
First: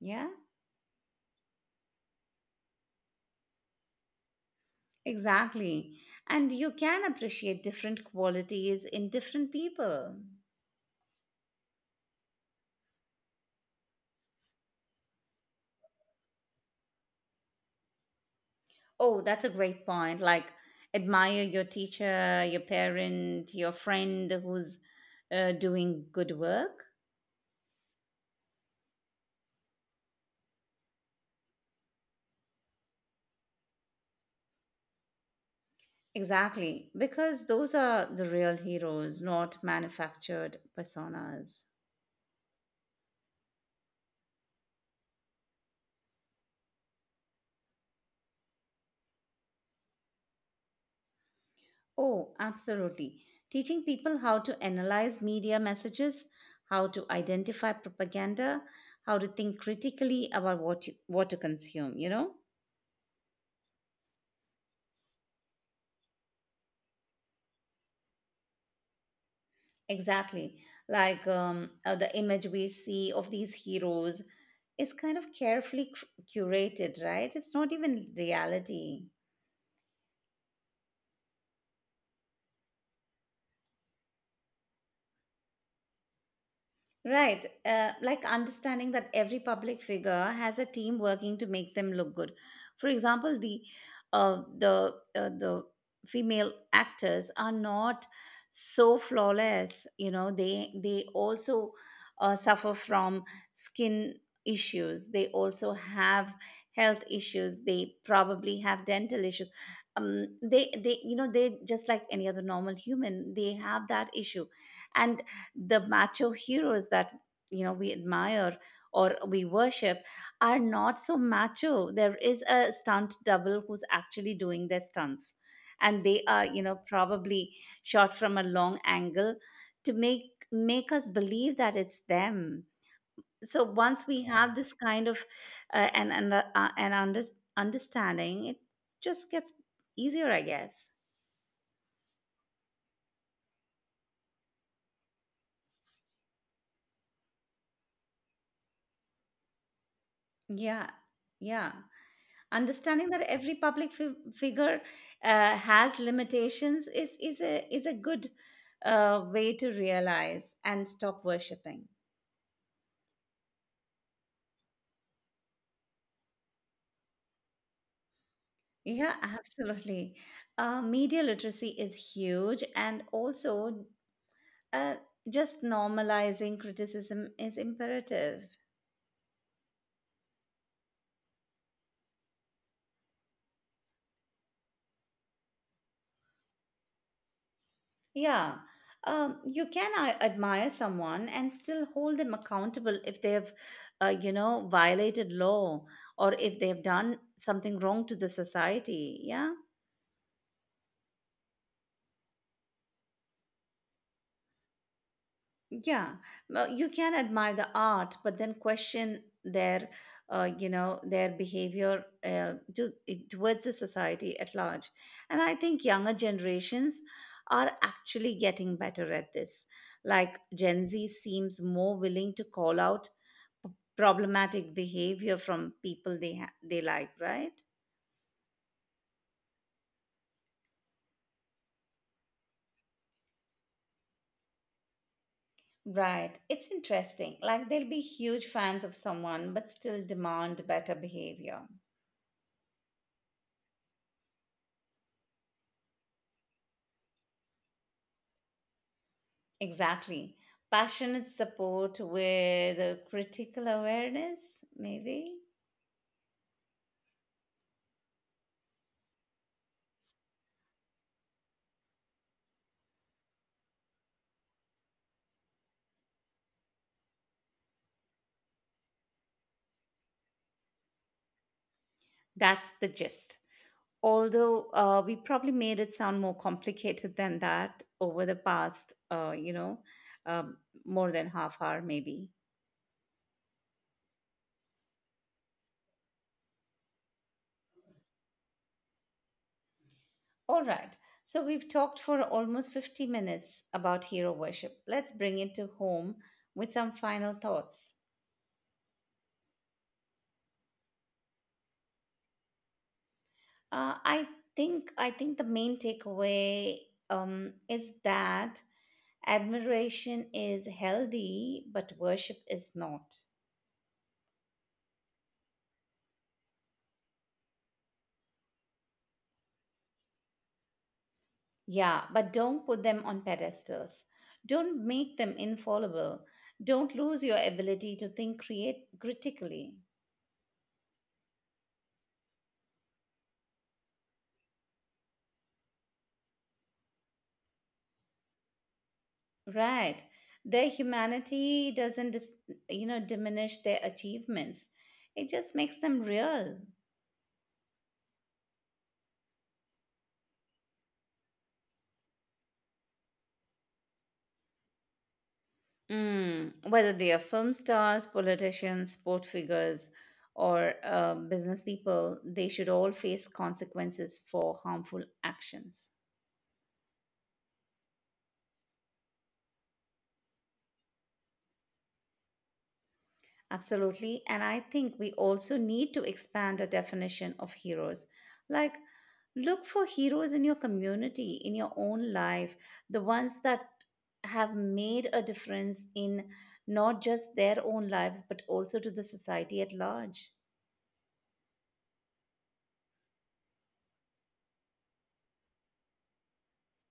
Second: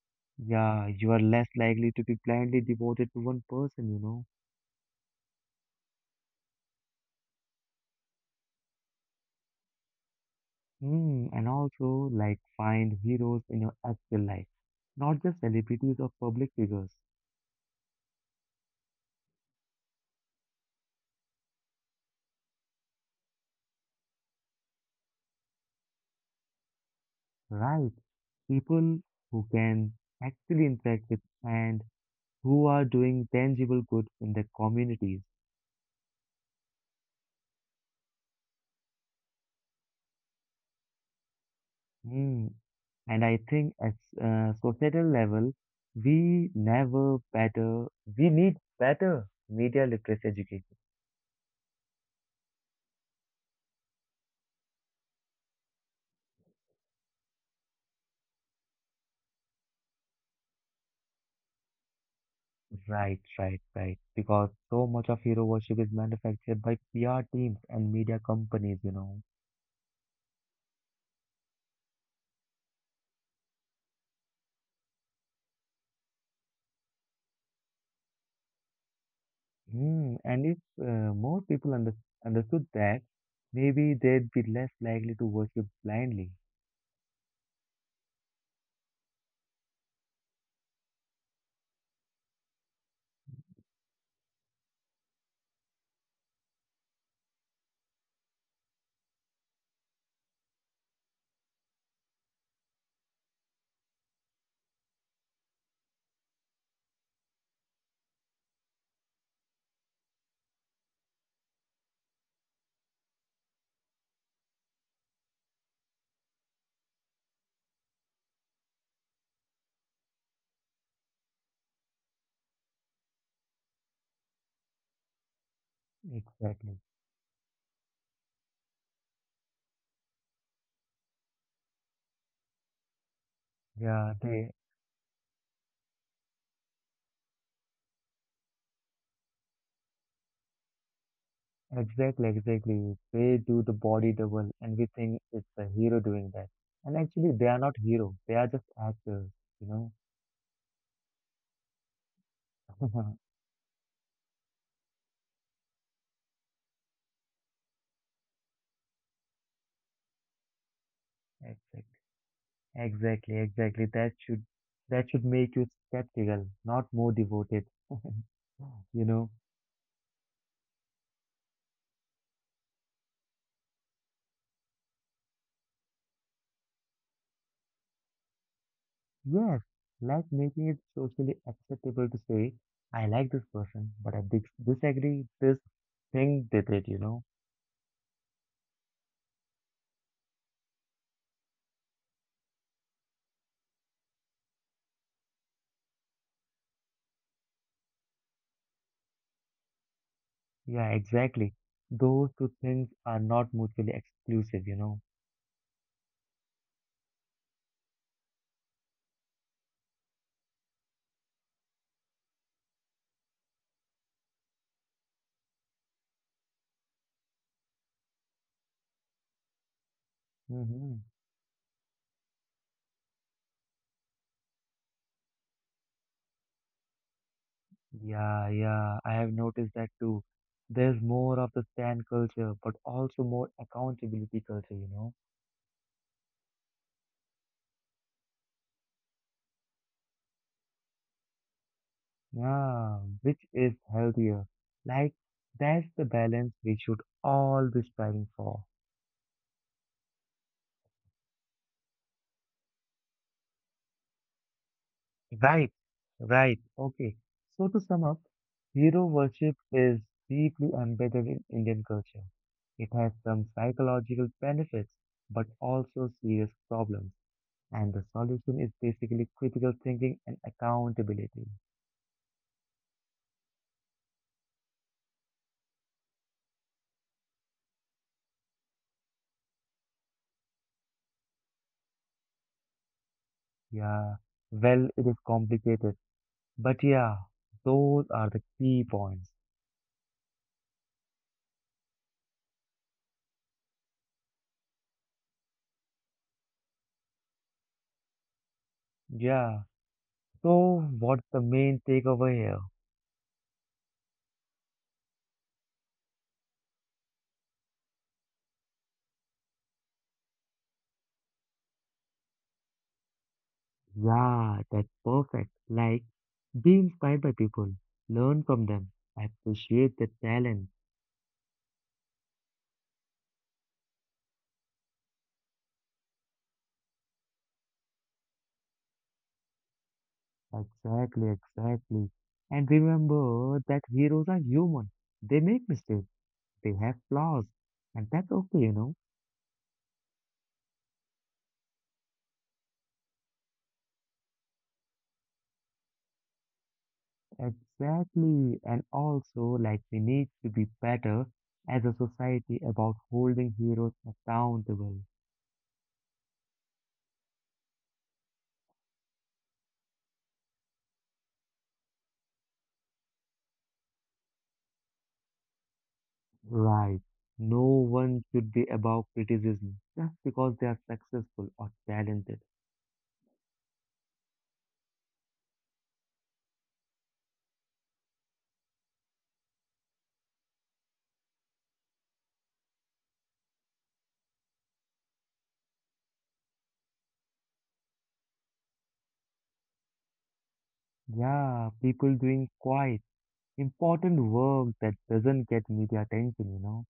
yeah, Yeah, you are less likely to be blindly devoted to one person, you know. exactly. And you can appreciate different qualities in different people. Hmm, and also, like, find heroes in your actual life, not just celebrities or public figures, Oh, that's a great point. Like, admire your teacher, your parent, your friend who's doing good work. right? People who can actually interact with and who are doing tangible good in their communities. Exactly, because those are the real heroes, not manufactured personas. Hmm, and I think at societal level, we never better, we need better media literacy education. Oh, absolutely. Teaching people how to analyze media messages, how to identify propaganda, how to think critically about what to consume, you know? Right, right, right. Because so much of hero worship is manufactured by PR teams and media companies, you know. Exactly. Like the image we see of these heroes is kind of carefully curated, right? It's not even reality. Mm, and if more people understood that, maybe they'd be less likely to worship blindly. Right. Like understanding that every public figure has a team working to make them look good. For example, the female actors are not so flawless. You know, they also suffer from skin issues. They also have health issues. They probably have dental issues. They you know they just like any other normal human. They have that issue, and the macho heroes that you know we admire or we worship are not so macho. There is a stunt double who's actually doing their stunts, and they are you Exactly. know probably shot from a long angle to make us believe that it's them. So once Yeah, we they have this kind of uh, an an, uh, an under, understanding it just gets easier, I guess. exactly, exactly. They do the body double, and we think it's a hero doing that. And actually, they are not hero. They are just actors, you know. Yeah, yeah, understanding that every public figure has limitations is a good way to realize and stop worshiping. Exactly. Exactly, exactly. That should make you skeptical, not more devoted. You Yeah, know. absolutely. Media literacy is huge, and also uh, just normalizing criticism is imperative. Yes, like making it socially acceptable to say, I like this person, but I disagree this thing they did, you know? Yeah. You can admire someone and still hold them accountable if they've, you know, violated law or if they've done something wrong to the society. Yeah. Yeah, exactly. Those two things are not mutually exclusive, you know? Yeah. Well, you can admire the art, but then question their, you know, their behavior towards the society at large. And I think younger generations are actually getting better at this. Like Gen Hmm. Z seems more willing to call out problematic behavior from people they like, right? Yeah, yeah, I have noticed that too. There's more of the stand culture, but also more accountability culture, you know? Right. It's interesting. Like they'll be huge fans of someone but still demand better behavior. Yeah, which is healthier. Like, that's the balance we should all be striving for. Exactly. Passionate support with a critical awareness, maybe. Right, right. Okay. So to sum up, hero worship is deeply embedded in Indian culture. It has some psychological benefits, but also serious problems. And the solution is basically critical thinking and accountability. That's the gist. Although we probably made it sound more complicated than that over the past, you know, um, more than half hour, maybe. Yeah, well, it is complicated, but yeah, those are the key points. All right. So we've talked for almost 50 minutes about hero worship. Let's bring it to home with some final thoughts. Yeah. So what's the main takeaway here? Uh, I I think the main takeaway is that admiration is healthy, but worship is not. Yeah, that's perfect. Like, be inspired by people, learn from them, appreciate their talent. Yeah, but don't put them on pedestals. Don't make them infallible. Don't lose your ability to think create critically. Exactly, exactly. And remember that heroes are human. They make mistakes, they have flaws, and that's okay, you know. Right. Their humanity doesn't you know, diminish their achievements. It just makes them real. Exactly. And also, like, we need to be better as a society about holding heroes accountable. Mm, whether they are film stars, politicians, sport figures, or business people, they should all face consequences for harmful actions. Right. No one should be above criticism just because they are successful or talented. Absolutely. And I think we also need to expand a definition of heroes. Like, look for heroes in your community, in your own life, the ones that have made a difference in not just their own lives, but also to the society at large. Yeah, people doing quiet, important work that doesn't get media attention, you know.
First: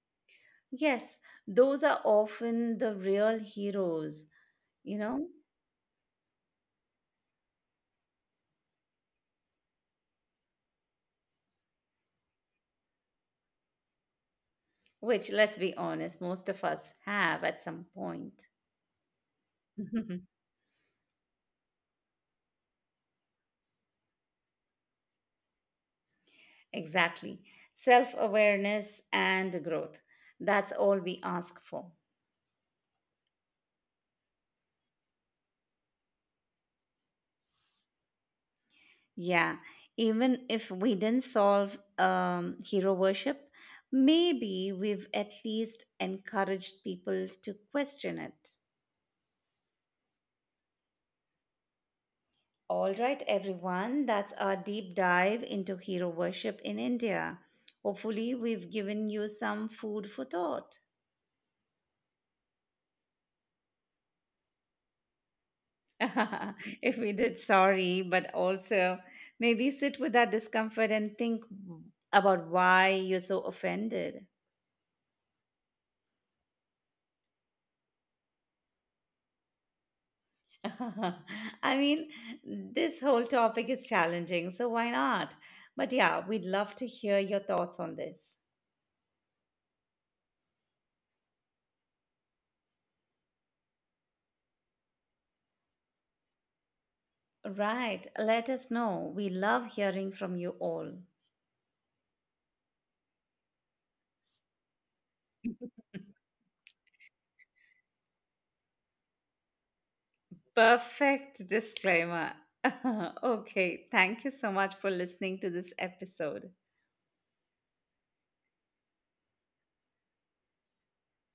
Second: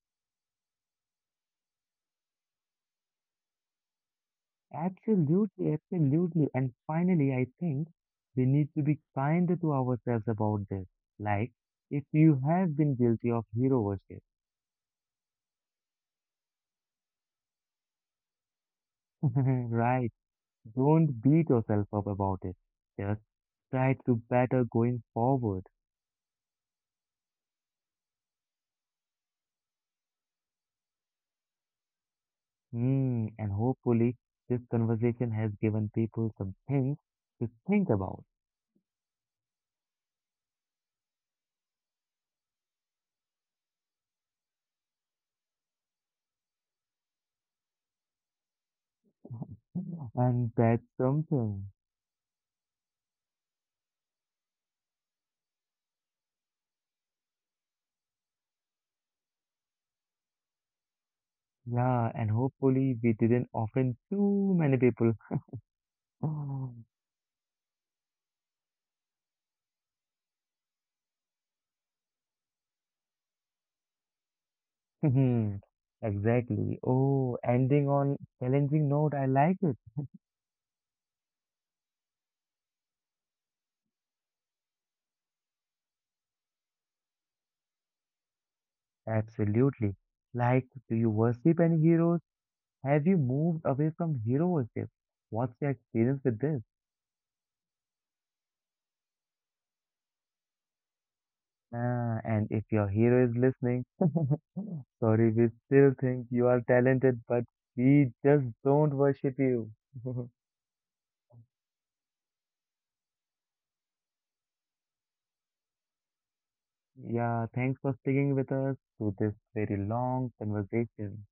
Yes, those are often the real heroes, you know, Absolutely, absolutely. And finally, I think we need to be kind to ourselves about this. Like, if you have been guilty of hero worship, which, let's be honest, most of us have at some point. right, don't beat yourself up about it. Just try to better going forward. Exactly. Self awareness and growth. That's all we ask for. Hmm, and hopefully, this conversation has given people some things to think about. Yeah. Even if we didn't solve hero worship, maybe we've at least encouraged people to question it. And that's something. All right, everyone. That's our deep dive into hero worship in India. Hopefully, we've given you some food for thought. Yeah, and hopefully we didn't offend too many people. Oh, If we did, sorry, but also maybe sit with that discomfort and think about why you're so offended. exactly. Oh, ending on challenging note, I like it. I mean, this whole topic is challenging, so why not? But yeah, we'd love to hear your thoughts on this. Absolutely. Like, do you worship any heroes? Have you moved away from hero worship? What's your experience with this? Right, let us know. We love hearing from you all. Ah, and if your hero is listening, sorry, we still think you are talented, but we just don't worship you. Perfect disclaimer. Okay, thank you so much for listening to this episode. Yeah, thanks for sticking with us through this very long conversation.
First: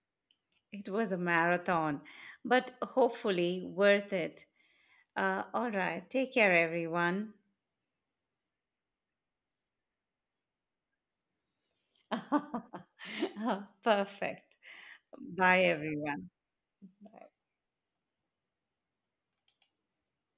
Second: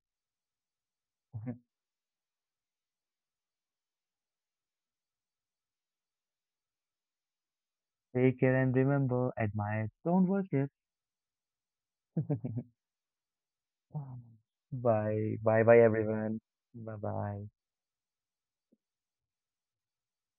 It was a marathon, but hopefully worth it. All right. Take care, everyone. Take care and remember, admire, don't worship. Perfect. Bye. Bye Bye, bye everyone. everyone. Bye bye.